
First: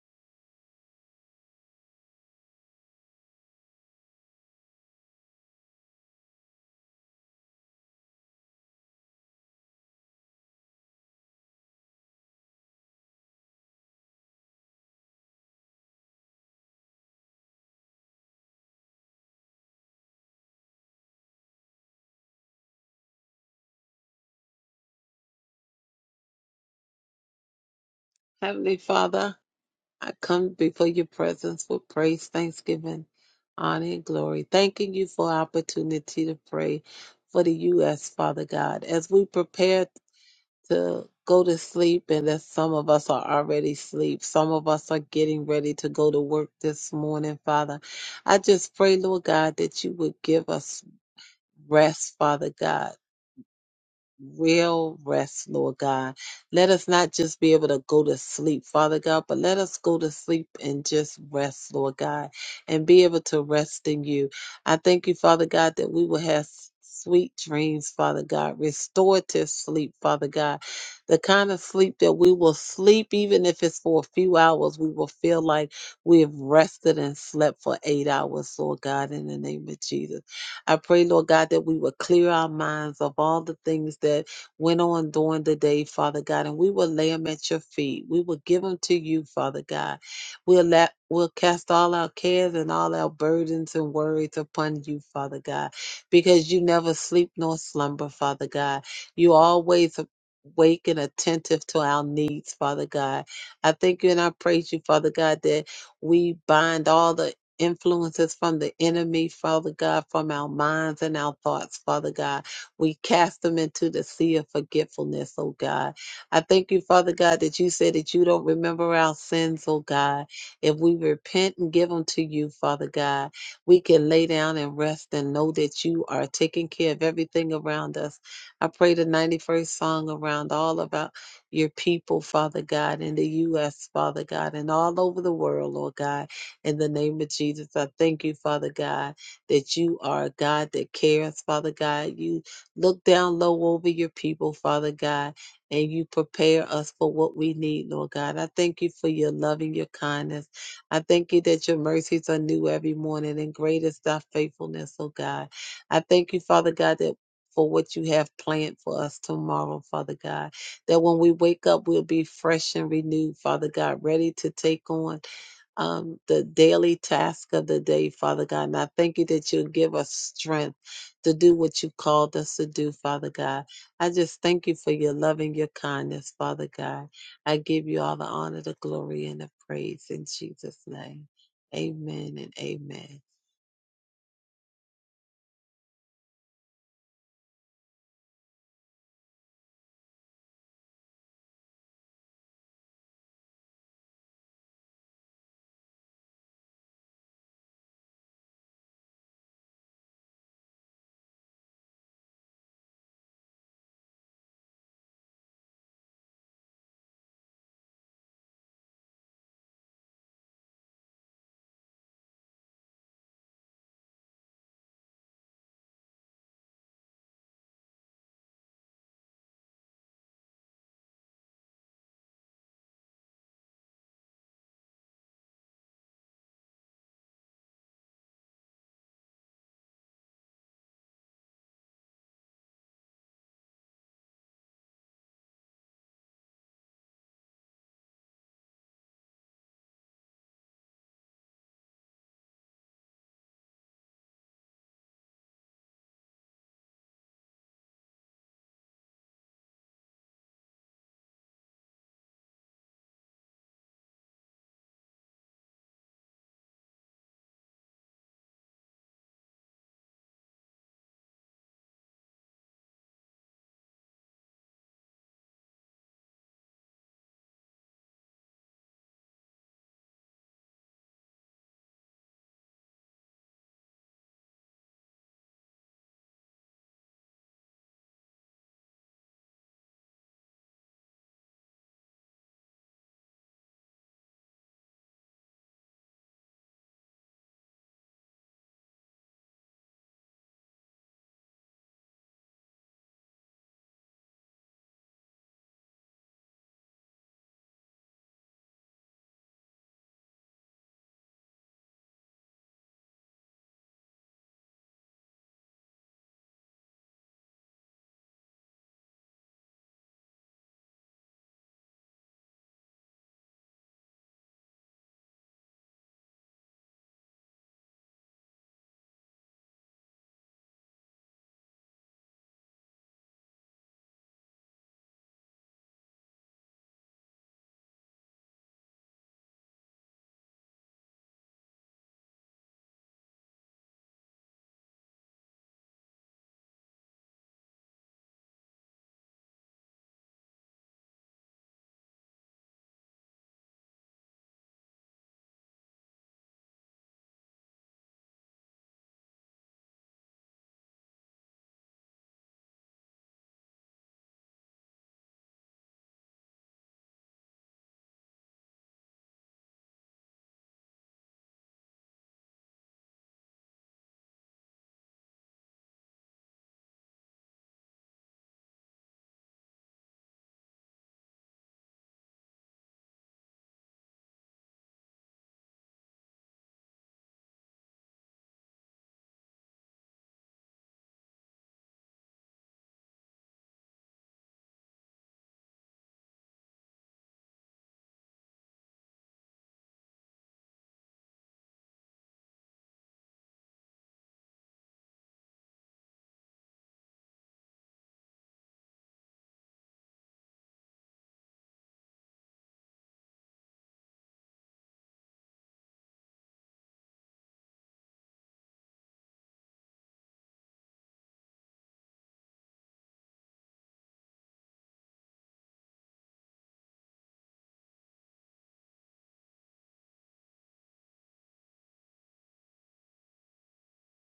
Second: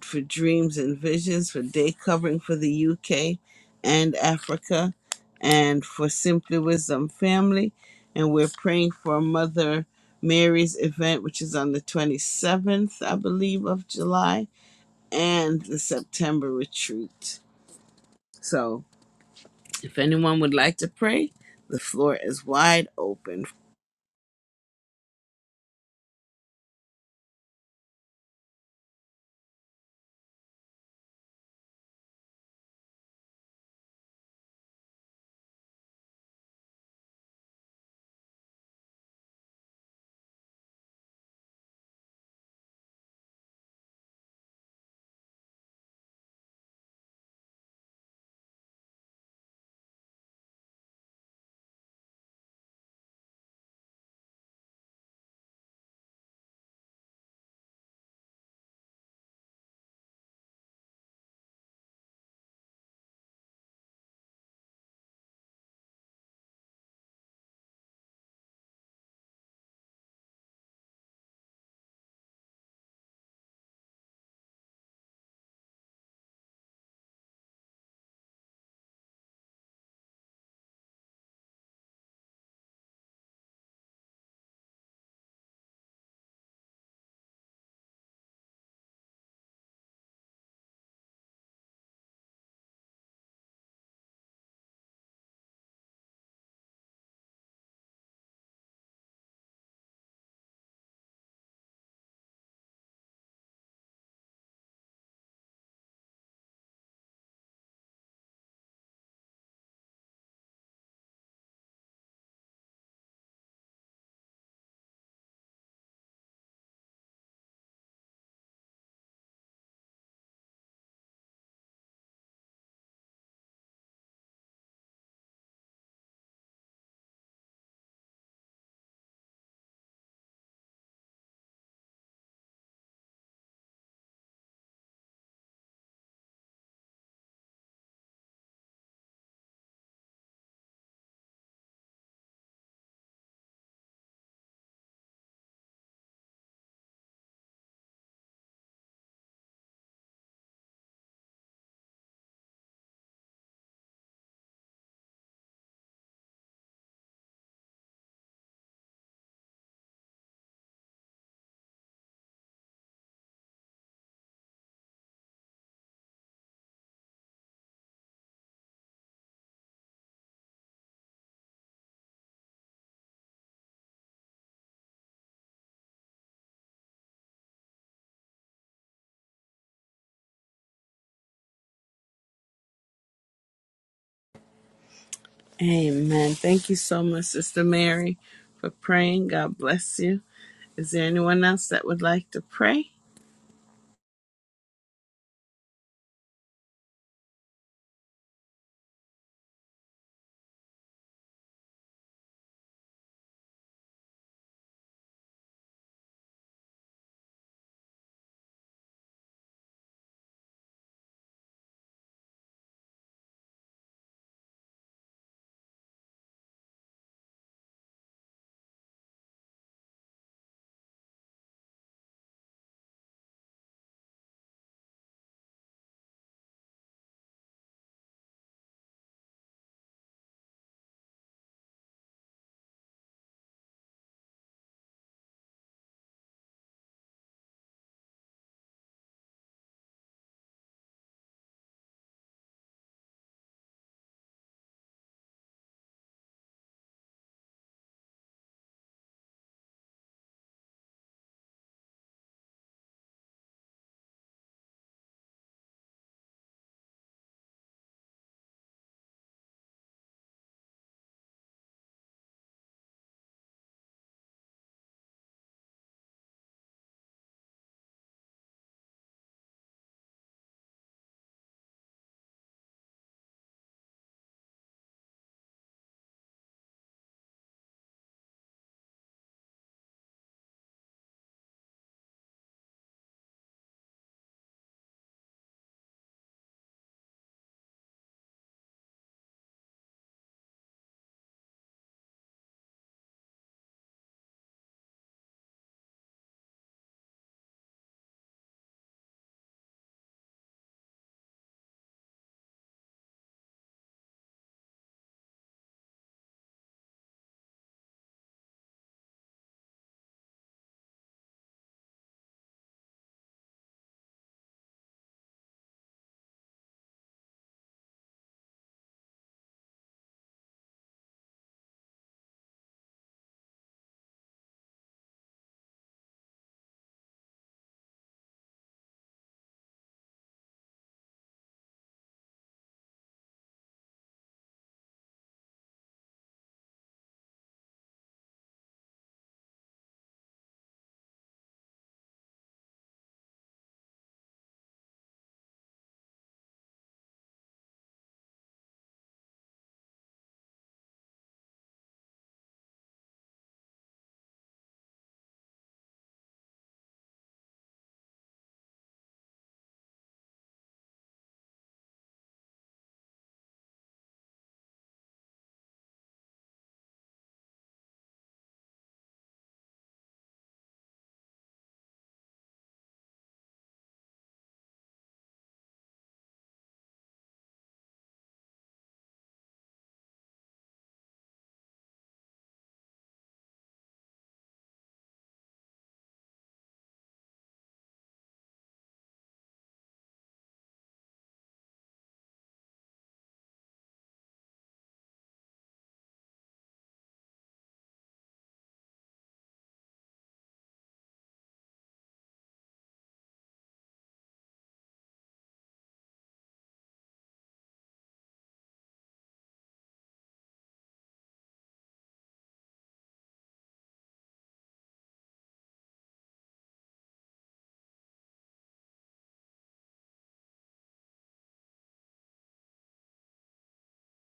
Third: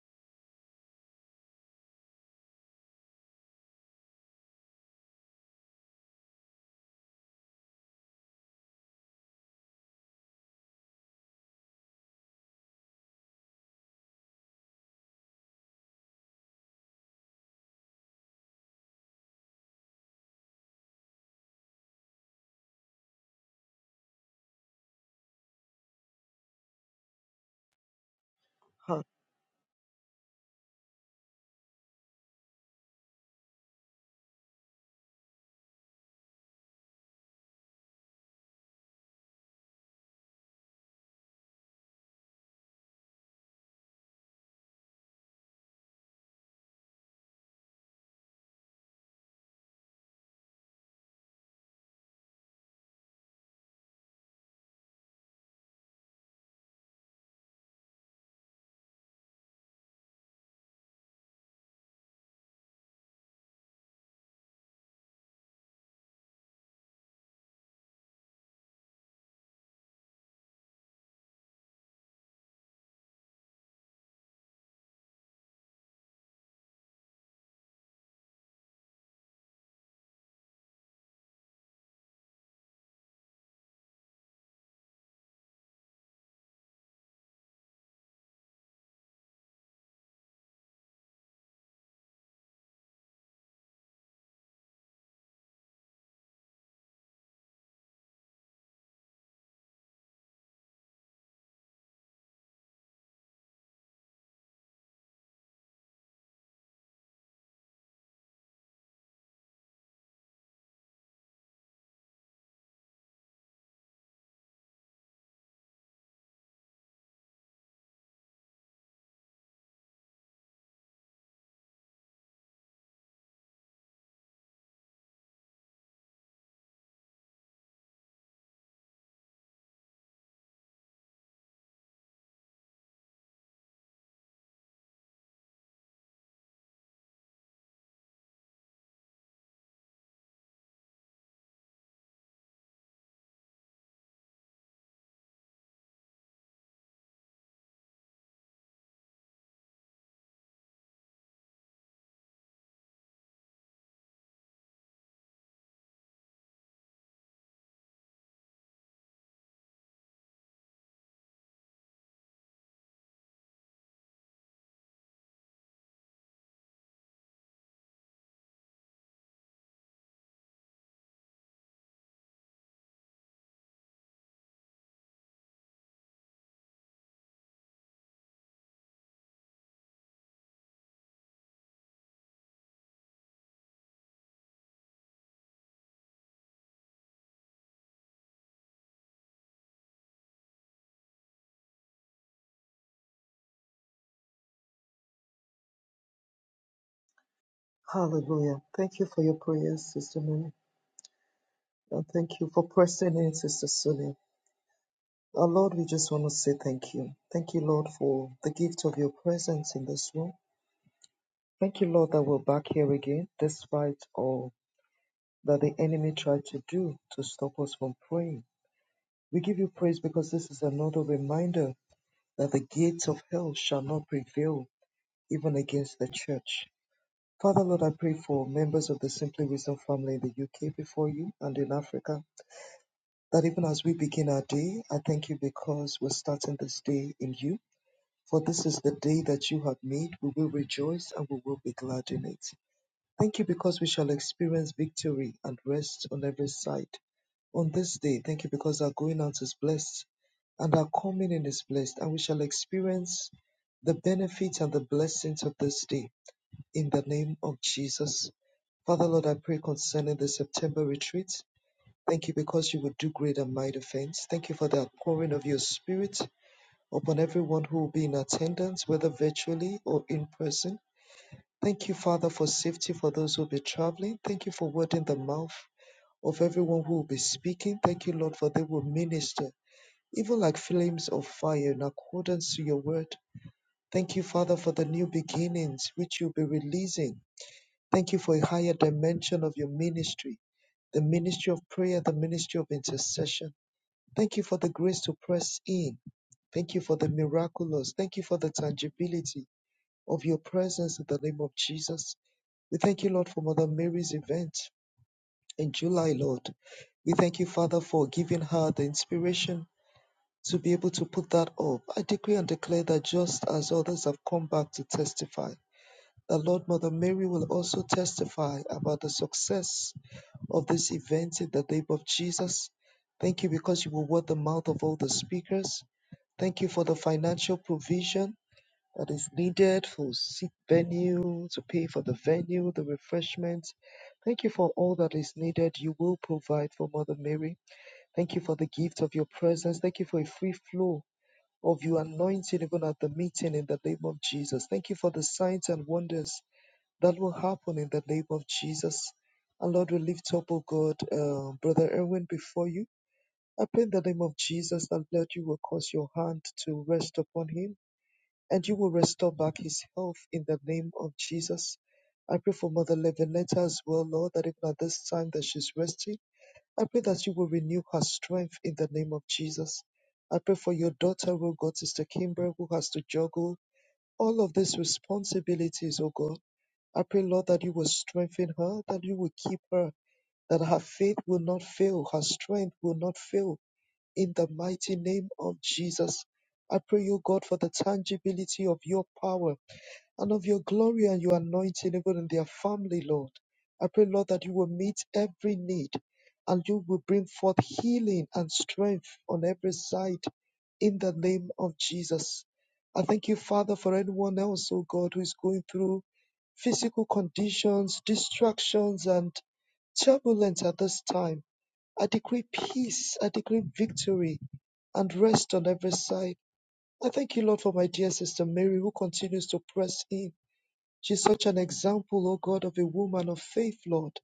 for dreams and visions for day covering for the UK and Africa and for Simply Wisdom Family. And we're praying for Mother Mary's event, which is on the 27th, I believe, of July and the September retreat. So if anyone would like to pray, the floor is wide open.
Heavenly
Ha-
Father, I come before your presence with praise, thanksgiving, honor, and glory. Thanking you for opportunity to pray for the U.S., Father God. As we prepare to go to sleep, and as some of us are already asleep, some of us are getting ready to go to work this morning, Father. I just pray, Lord God, that you would give us rest, Father God. real rest, Lord God. Let us not just be able to go to sleep, Father God, but let us go to sleep and just rest, Lord God, and be able to rest in you. I thank you, Father God, that we will have sweet dreams, Father God, restorative sleep, Father God, the kind of sleep that we will sleep, even if it's for a few hours, we will feel like we have rested and slept for eight hours, Lord God, in the name of Jesus. I pray, Lord God, that we will clear our minds of all the things that went on during the day, Father God, and we will lay them at your feet. We will give them to you, Father God. We'll let We'll cast all our cares and all our burdens and worries upon you, Father God, because you never sleep nor slumber, Father God. You always awake and attentive to our needs, Father God. I thank you and I praise you, Father God, that we bind all the influences from the enemy, Father God, from our minds and our thoughts, Father God. We cast them into the sea of forgetfulness, oh God. I thank you, Father God, that you said that you don't remember our sins, oh God. If we repent and give them to you, Father God, we can lay down and rest and know that you are taking care of everything around us. I pray the 91st song around all of our, your people, Father God, in the U.S., Father God, and all over the world, Lord God in the name of Jesus, I thank you, Father God, that you are a God that cares, Father God. You look down low over your people, Father God, and you prepare us for what we need, Lord God. I thank you for your love and your kindness. I thank you that your mercies are new every morning, and great is thy faithfulness, oh God. I thank you, Father God, that for what you have planned for us tomorrow, Father God. That when we wake up, we'll be fresh and renewed, Father God, ready to take on um, the daily task of the day, Father God. And I thank you that you'll give us strength to do what you called us to do, Father God. I just thank you for your love and your kindness, Father God. I give you all the honor, the glory, and the praise in Jesus' name. Amen and amen.
Amen. Thank you so much, Sister Mary, for praying. God bless you. Is there anyone else that would like to pray?
Hallelujah. Thank you for your prayers, Sister Mary. And thank you for pressing in, Sister Sonia. Our Lord, we just want to say thank you. Thank you, Lord, for the gift of your presence in this room. Thank you, Lord, that we're back here again, despite all that the enemy tried to do to stop us from praying. We give you praise because this is another reminder that the gates of hell shall not prevail even against the church. Father, Lord, I pray for members of the Simply Wisdom family in the UK before you and in Africa, that even as we begin our day, I thank you because we're starting this day in you. For this is the day that you have made. We will rejoice and we will be glad in it. Thank you because we shall experience victory and rest on every side. On this day, thank you because our going out is blessed and our coming in is blessed, and we shall experience the benefits and the blessings of this day in the name of Jesus. Father Lord, I pray concerning the September retreat. Thank you because you will do great and mighty things. Thank you for the pouring of your spirit upon everyone who will be in attendance, whether virtually or in person. Thank you, Father, for safety for those who will be traveling. Thank you for word in the mouth of everyone who will be speaking. Thank you, Lord, for they will minister, even like flames of fire in accordance to your word. Thank you, Father, for the new beginnings which you'll be releasing. Thank you for a higher dimension of your ministry, the ministry of prayer, the ministry of intercession. Thank you for the grace to press in. Thank you for the miraculous. Thank you for the tangibility of your presence in the name of Jesus. We thank you, Lord, for Mother Mary's event in July, Lord. We thank you, Father, for giving her the inspiration to be able to put that up. I decree and declare that just as others have come back to testify, the Lord Mother Mary will also testify about the success of this event in the name of Jesus. Thank you because you will word the mouth of all the speakers. Thank you for the financial provision that is needed for seat venue, to pay for the venue, the refreshments. Thank you for all that is needed. You will provide for Mother Mary. Thank you for the gift of your presence. Thank you for a free flow of your anointing even at the meeting in the name of Jesus. Thank you for the signs and wonders that will happen in the name of Jesus. And Lord, we lift up, O God, uh, Brother Erwin before you. I pray in the name of Jesus that Lord, you will cause your hand to rest upon him and you will restore back his health in the name of Jesus. I pray for Mother Levinetta as well, Lord, that even at this time that she's resting, I pray that you will renew her strength in the name of Jesus. I pray for your daughter, O God, Sister Kimber, who has to juggle all of these responsibilities, O God. I pray, Lord, that you will strengthen her, that you will keep her, that her faith will not fail, her strength will not fail in the mighty name of Jesus. I pray, O God, for the tangibility of your power and of your glory and your anointing even in their family, Lord. I pray, Lord, that you will meet every need and you will bring forth healing and strength on every side in the name of Jesus. I thank you, Father, for anyone else, oh God, who is going through physical conditions, distractions, and turbulence at this time. I decree peace, I decree victory and rest on every side. I thank you, Lord, for my dear sister Mary, who continues to press in She's such an example, O God, of a woman of faith, Lord.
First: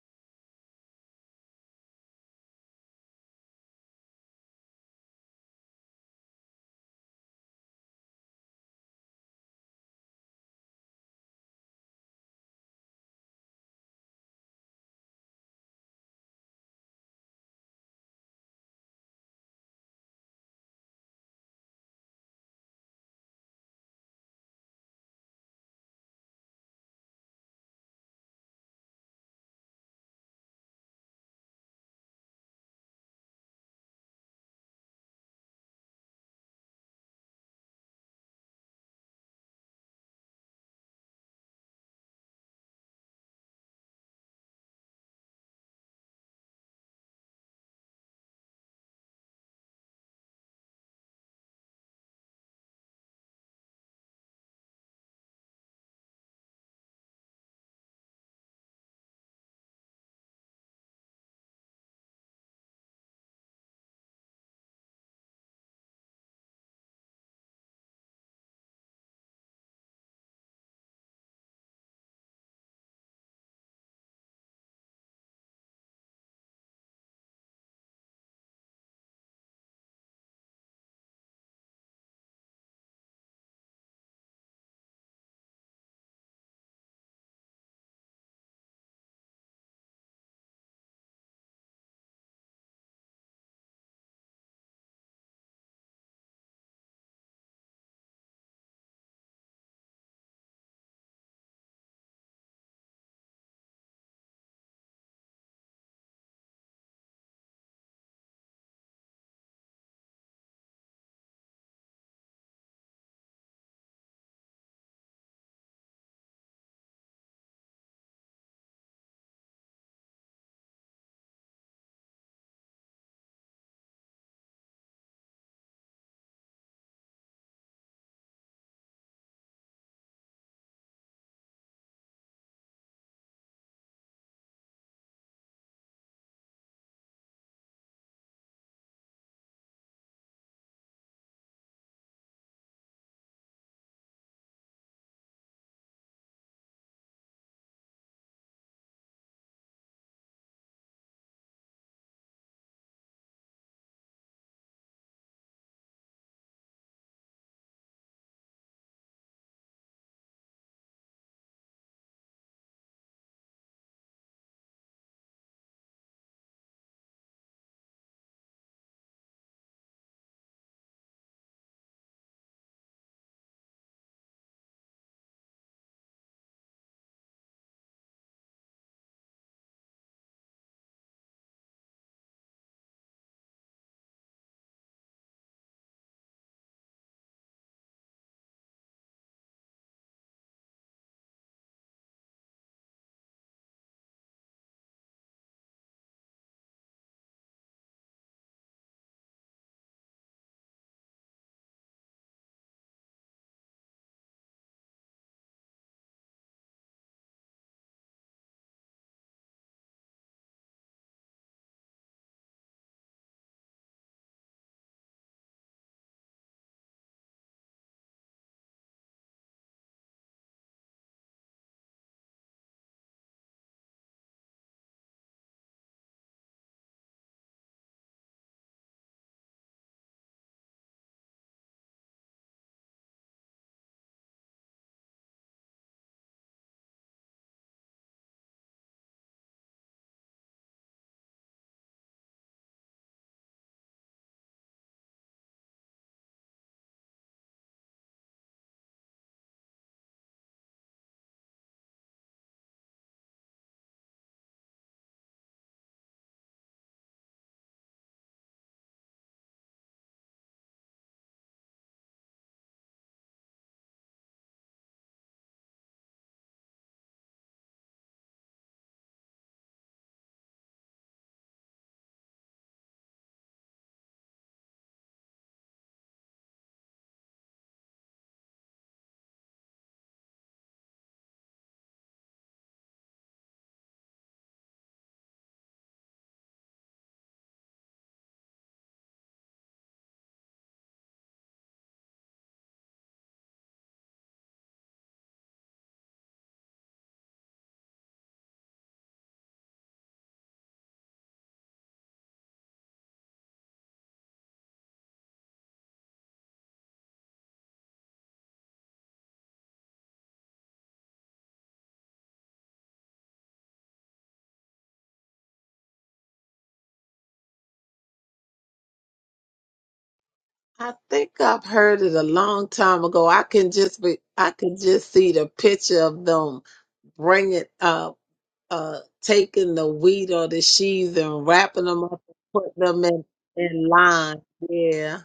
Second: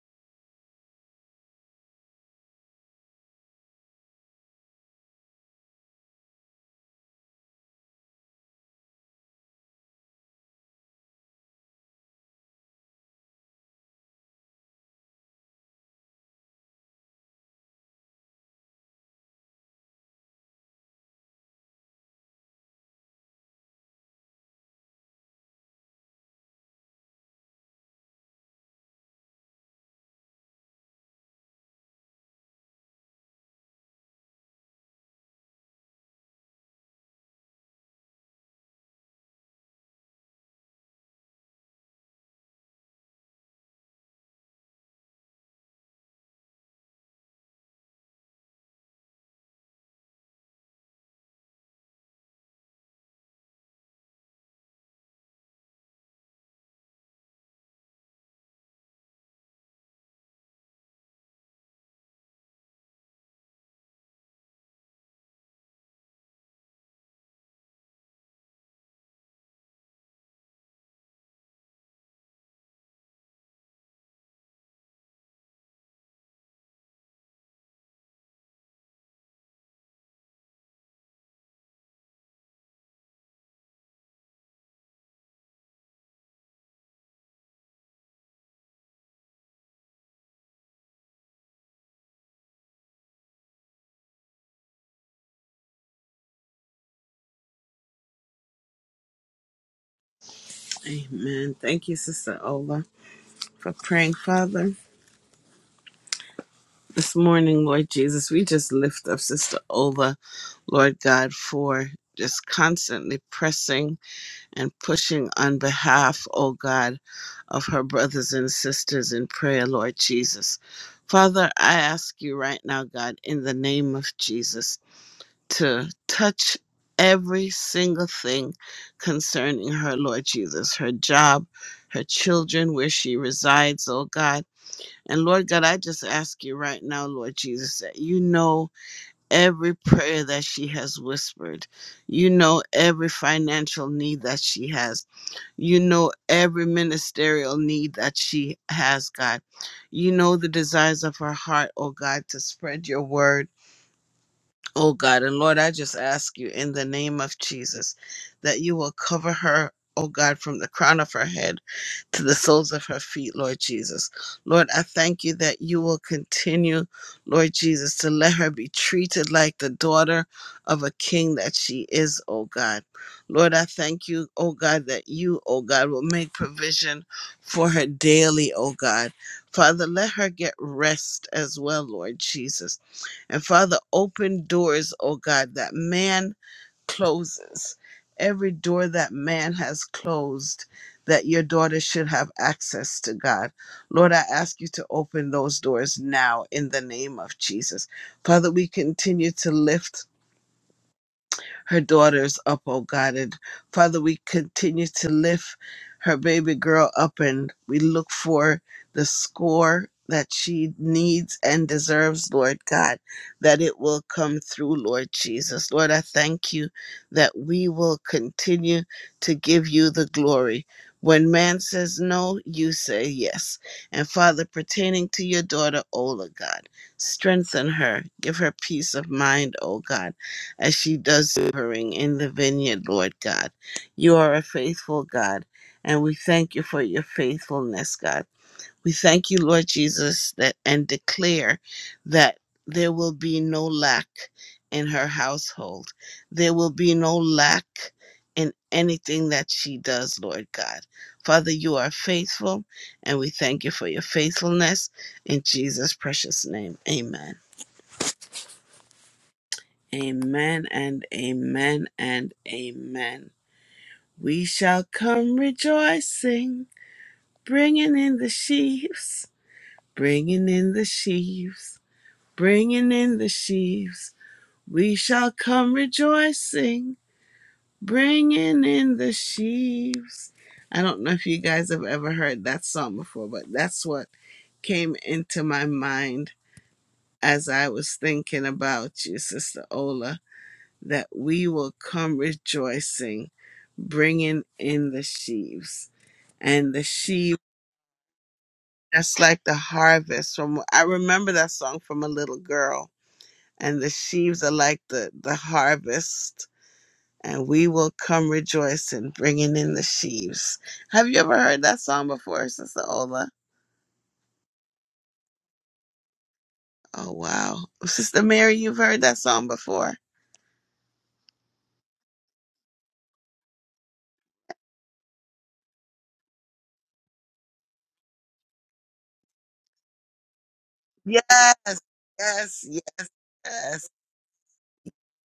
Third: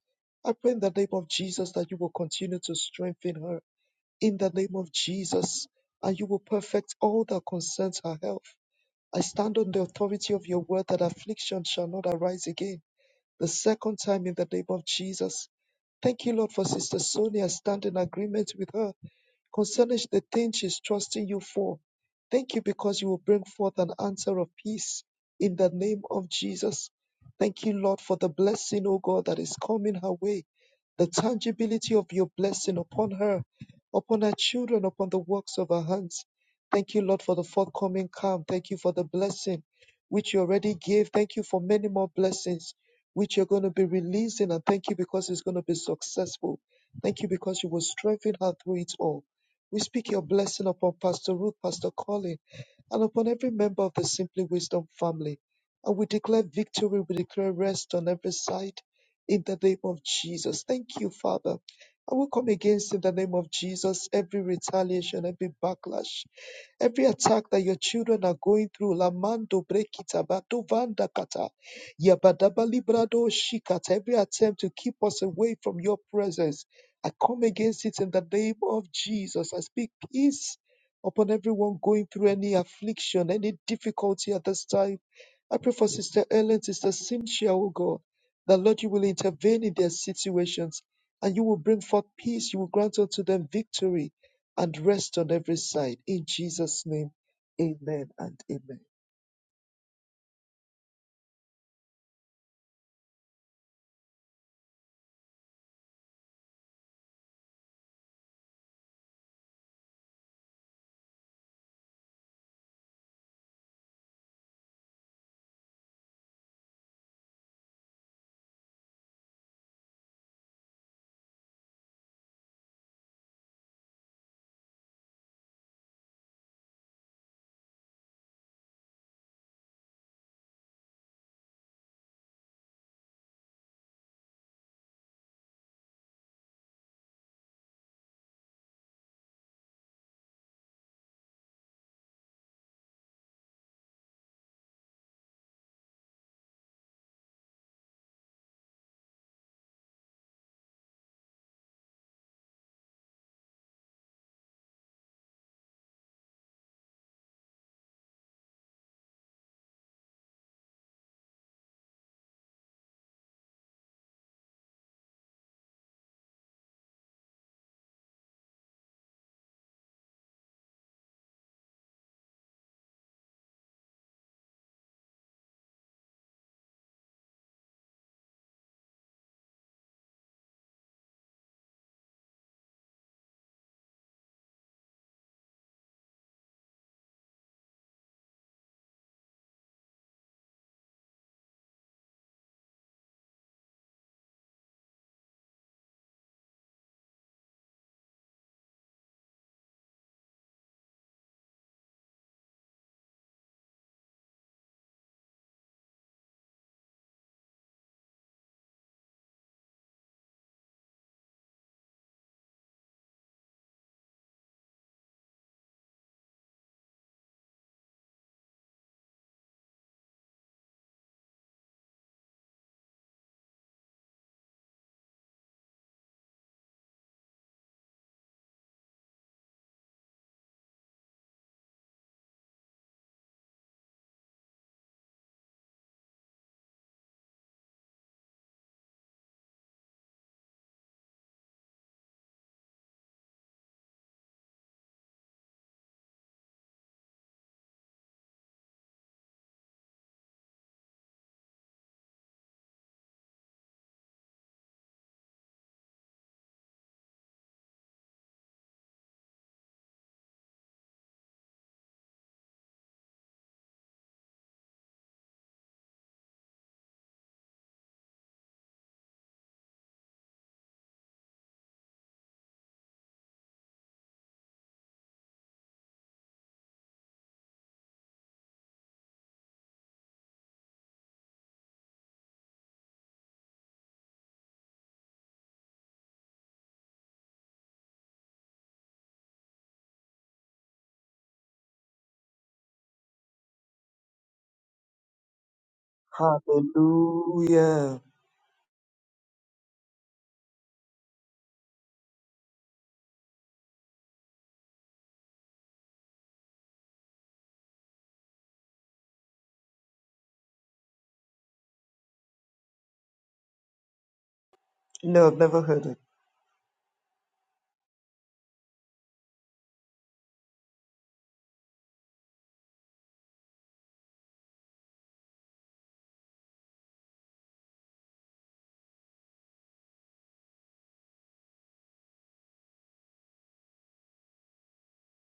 I pray in the name of Jesus that you will continue to strengthen her in the name of Jesus, and you will perfect all that concerns her health. I stand on the authority of your word that affliction shall not arise again, the second time in the name of Jesus. Thank you, Lord, for Sister Sonia. I stand in agreement with her concerning the thing she's trusting you for. Thank you because you will bring forth an answer of peace in the name of Jesus. Thank you, Lord, for the blessing, O God, that is coming her way, the tangibility of your blessing upon her, upon her children, upon the works of her hands. Thank you, Lord, for the forthcoming calm. Thank you for the blessing which you already gave. Thank you for many more blessings which you're going to be releasing. And thank you because it's going to be successful. Thank you because you will strengthen her through it all. We speak your blessing upon Pastor Ruth, Pastor Colin and upon every member of the Simply Wisdom family. And we declare victory, we declare rest on every side in the name of Jesus. Thank you, Father. I will come against in the name of Jesus every retaliation, every backlash, every attack that your children are going through. Lamando brekita badovanda kata yabadaba librado shikata. Every attempt to keep us away from your presence, I come against it in the name of Jesus. I speak peace upon everyone going through any affliction, any difficulty at this time. I pray for Sister Ellen, Sister Cynthia, oh God, that Lord, you will intervene in their situations and you will bring forth peace. You will grant unto them victory and rest on every side. In Jesus' name, amen and amen.
Amen. Thank you, Sister Ola, for praying, Father. This morning, Lord Jesus, we just lift up Sister Ola, Lord God, for just constantly pressing and pushing on behalf, oh God, of her brothers and sisters in prayer, Lord Jesus. Father, I ask you right now, God, in the name of Jesus, to touch every single thing concerning her, Lord Jesus, her job, her children, where she resides, oh God. And Lord God, I just ask you right now, Lord Jesus, that you know every prayer that she has whispered. You know every financial need that she has. You know every ministerial need that she has, God. You know the desires of her heart, oh God, to spread your word Oh God and Lord, I just ask you in the name of Jesus that you will cover her, oh God, from the crown of her head to the soles of her feet, Lord Jesus. Lord, I thank you that you will continue, Lord Jesus, to let her be treated like the daughter of a king that she is, oh God. Lord, I thank you, oh God, that you, oh God, will make provision for her daily, oh God. Father, let her get rest as well, Lord Jesus. And Father, open doors, oh God, that man closes, every door that man has closed, that your daughter should have access to God. Lord, I ask you to open those doors now in the name of Jesus. Father, we continue to lift her daughters up, oh God. And Father, we continue to lift her baby girl up and we look for the score that she needs and deserves, Lord God, that it will come through, Lord Jesus. Lord, I thank you that we will continue to give you the glory. When man says no, you say yes. And Father, pertaining to your daughter, Ola, God, strengthen her, give her peace of mind, O God as she does laboring in the vineyard, Lord God. You are a faithful God, and we thank you for your faithfulness, God. We thank you, Lord Jesus, that and declare that there will be no lack in her household. There will be no lack in anything that she does, Lord God. Father, you are faithful, and we thank you for your faithfulness in Jesus' precious name. Amen. Amen and amen and amen. We shall come rejoicing, bringing in the sheaves, bringing in the sheaves, bringing in the sheaves. We shall come rejoicing, bringing in the sheaves. I don't know if you guys have ever heard that song before, but that's what came into my mind as I was thinking about you, Sister Ola that we will come rejoicing, bringing in the sheaves. And the sheaves,
Hallelujah.
that's like the harvest from, I remember that song from a little girl. And the sheaves are like the, the harvest. And we will come rejoicing, bringing in the sheaves. Have you ever heard that song before, Sister Ola?
No, I've never heard it.
Oh, wow. Sister Mary, you've heard that song before.
I think I've heard it a long time ago. I can just be, I can just see the picture of them bringing up. uh, taking the wheat or the sheaves
Yes,
and
yes,
wrapping them up and putting them
yes,
in,
yes.
in line. Yeah.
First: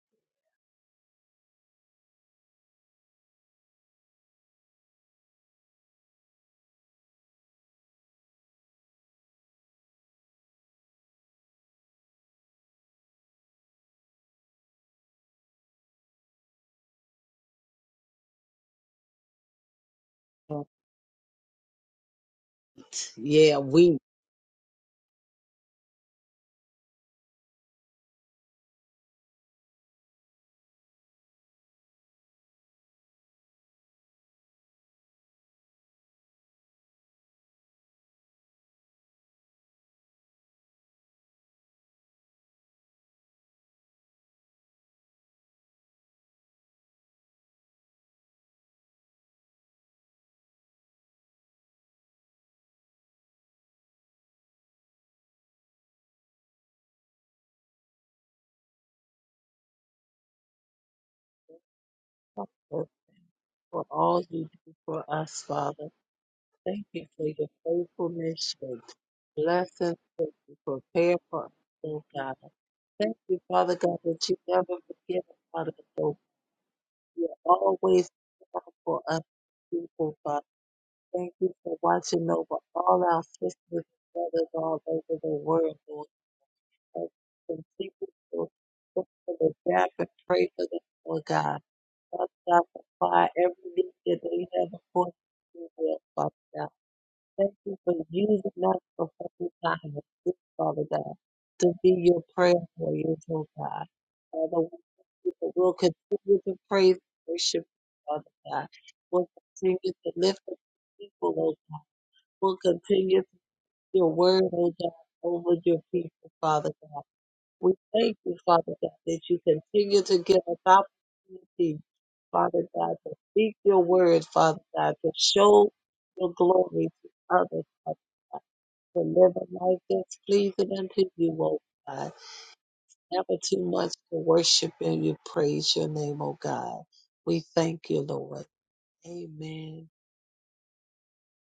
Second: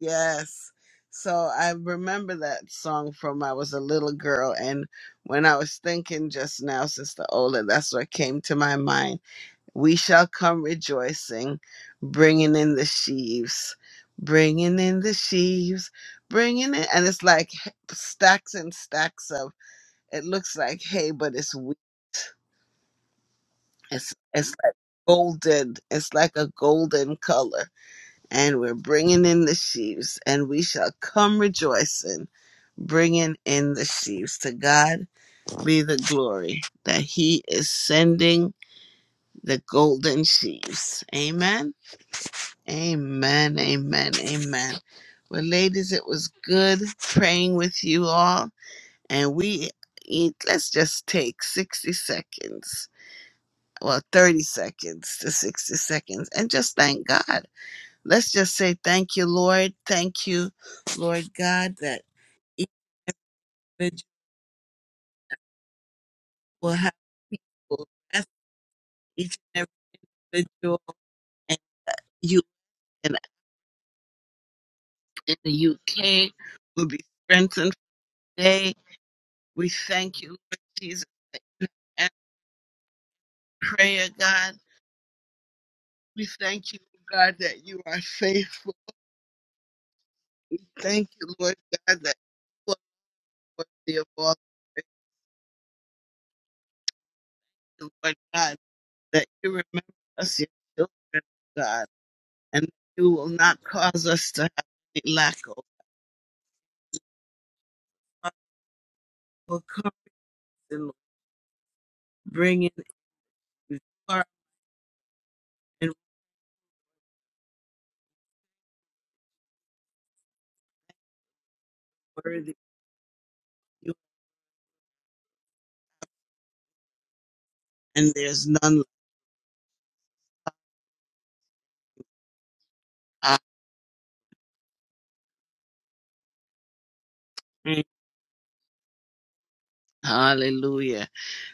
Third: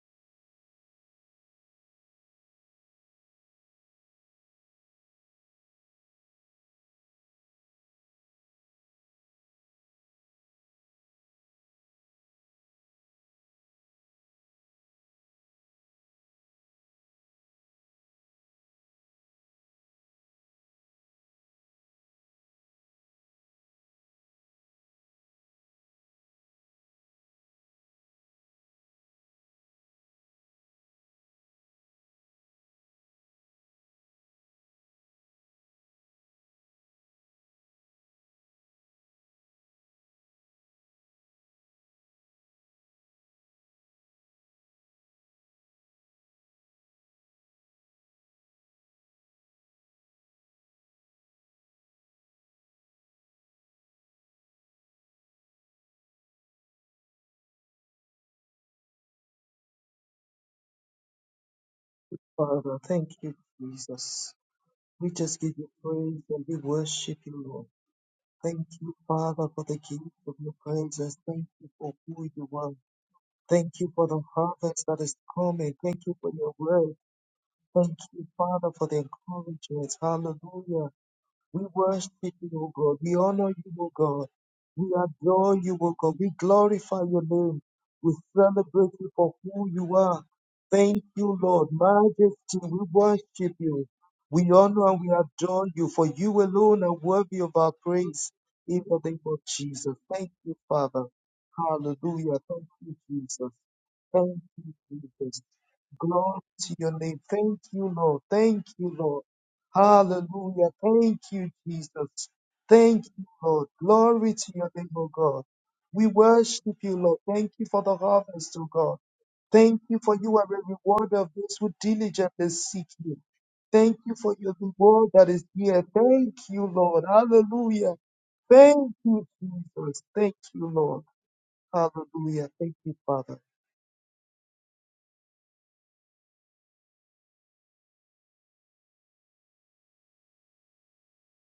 Yes. So I remember that song from I was a little girl and when I was thinking just now, Sister Ola, that's what came to my mind. We shall come rejoicing, bringing in the sheaves, bringing in the sheaves, bringing in, and it's like stacks and stacks of. It looks like hay, but it's wheat.
Yeah, wheat.
It's it's like golden. It's like a golden color and we're bringing in the sheaves, and we shall come rejoicing, bringing in the sheaves. To God be the glory that He is sending the golden sheaves. Amen. Amen. Amen. Amen. Well, ladies, it was good praying with you all, and we eat. Let's just take sixty seconds. Well, 30 seconds to 60 seconds, and just thank God. Let's just say thank you, Lord. Thank you, Lord God, that each
Father,
For
thank you,
for
individual
all
Jesus.
you do for
We just
us,
give you
Father.
praise and we
will
Thank
have
you
worship
for
you,
your
Lord.
people, that's
faithfulness,
Thank
your
you,
each
Father, for
and
the
blessings to
gift of
every
your
individual,
prepare
kindness.
for
Thank
us,
and
you for
oh
who
God.
you
you are.
Thank
and
you, Father
Thank you
God,
for the
that you never
harvest that is
forget
in the
about
coming.
us,
Thank you
oh
for
UK
your
will
word.
be
You're
strengthened
Thank
always
you,
there
Father,
today.
for the
for us,
We
encouragement.
people,
thank you,
Father.
Lord
Hallelujah.
Jesus,
Thank
that
you
We
you
for
have
worship
watching
you,
over
O God.
all
We
our
honor
sisters
you,
answered
and
O
prayer,
God.
brothers
God.
all
We
over the
adore you,
world,
O
Lord.
God.
We
We
thank you,
glorify
us
your
God,
name.
and
that you are
people
We
to
faithful.
celebrate
look
you for
for the
who
gap
you
and
are.
pray for them,
Thank
Thank
Lord
you,
you,
Lord
God.
Lord.
God, that
Father
Majesty,
God,
you
we
are
supply
worship
every
you.
need
worthy of
that
all
they
We
have
praise,
honor and we
according to
adore
your
you,
will,
for you
Father God.
alone are worthy of
Thank
our
you for
Lord
praise
using
God,
us
in the
for
name
that
of
you
fucking
remember
time
Jesus.
with
Thank
this,
us, your
you,
Father
Father.
God,
children,
to
God.
be your
Hallelujah.
prayer
and
Thank you,
you
warriors,
will
Jesus.
Lord
not
God.
cause us
Thank
to
Father,
have
we
you,
thank
any
you
lack
Jesus.
that
of
we'll
Glory
continue to
to
praise
your name.
and
Thank
worship
you,
you,
Lord.
Father
Thank
God.
you, Lord.
We'll
for
continue
courage
to lift up
Hallelujah.
and Lord.
your
Thank
people,
you,
Lord God.
Jesus.
We'll
bring in
Thank
continue
you,
to
Lord.
you
your
are
Glory
word,
to your
oh
name,
God,
O God.
over your
and
We
people, Father
worship
God.
you, Lord. Thank you
We
for the
thank you,
harvest, O
Father God,
God.
that you
Thank you
continue
for
to
you
give
are
us
a reward of those who
opportunity,
diligently
worthy
Father
seek
God, to
you.
speak your
you are,
Thank you
word,
for your
Father God,
reward
to
that is
show
here.
your
Thank you,
glory
Lord.
to others,
Hallelujah.
Father
and
God,
there's none like
Thank
to
you,
live a life
Jesus.
that's
Thank you,
pleasing
Lord.
unto you, O God.
Hallelujah. Thank you, Father.
I
Never too much to worship and you praise your name, O God. We thank you, Lord. Amen.
Hallelujah.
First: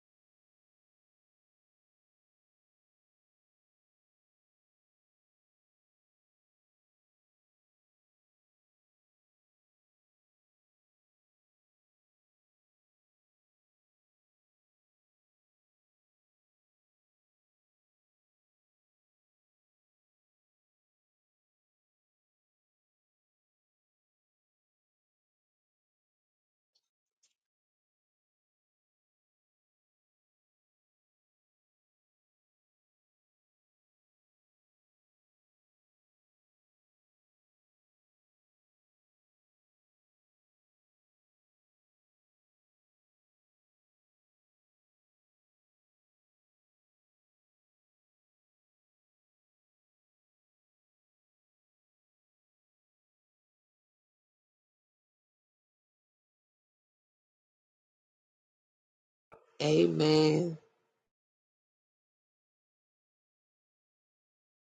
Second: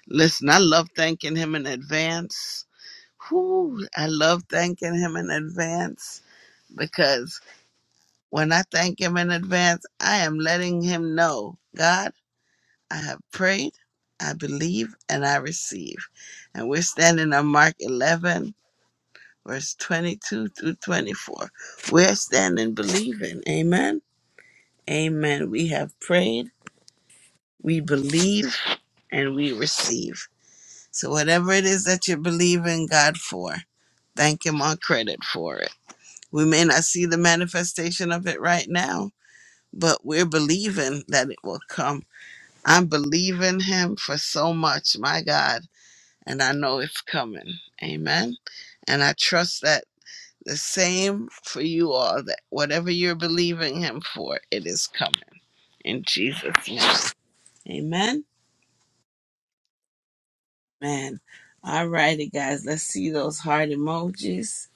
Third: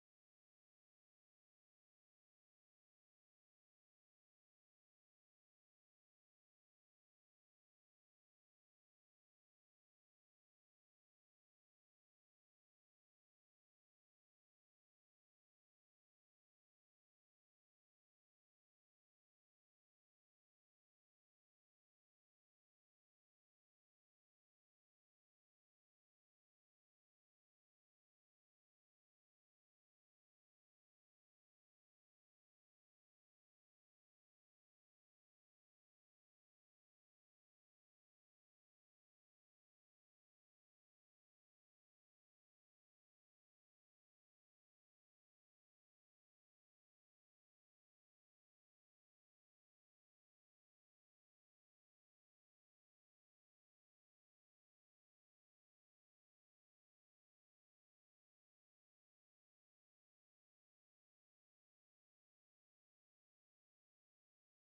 Listen, I love thanking him in advance. Whew, I love thanking him in advance because when I thank him in advance, I am letting him know, God, I have prayed, I believe, and I receive. And we're standing on Mark 11 verse 22 through 24. We're standing believing. Amen. Amen. We have prayed, we believe, and we receive. So, whatever it is that you are believing God for, thank Him on credit for it. We may not see the manifestation of it right now, but we're believing that it will come. I'm believing Him for so much, my God, and I know it's coming. Amen. And I trust that The same for you all that whatever you're believing him for, it is coming. In Jesus' name. Amen.
Amen.
Man. All righty, guys. Let's see those heart emojis.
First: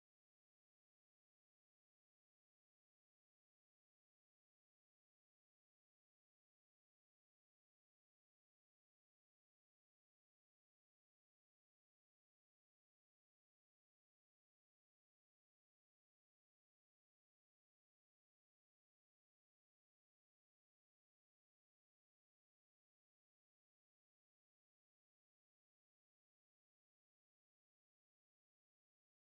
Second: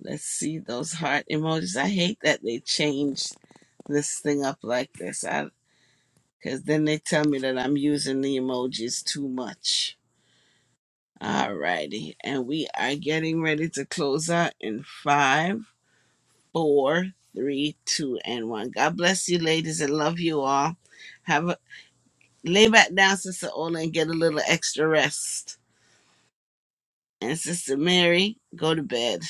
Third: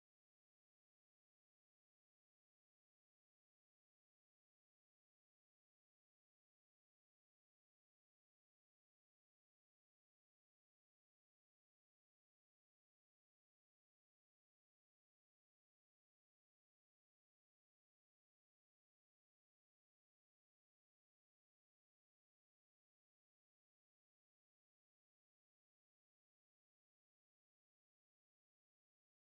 Let's see those heart emojis. I hate that they changed this thing up like this. I because then they tell me that I'm using the emojis too much. All righty. And we are getting ready to close out in five. four, three, two, and one. God bless you, ladies, and love you all. Have a lay back down, Sister Ola, and get a little extra rest. And Sister Mary, go to bed.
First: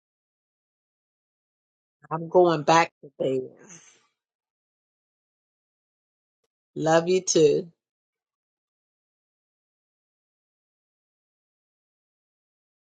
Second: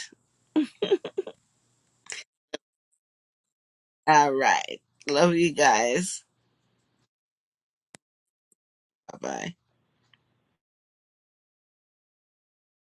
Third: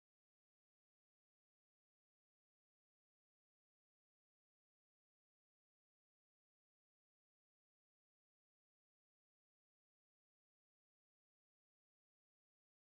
I'm going back today.
All right. Love you guys.
Love you too.
Bye bye.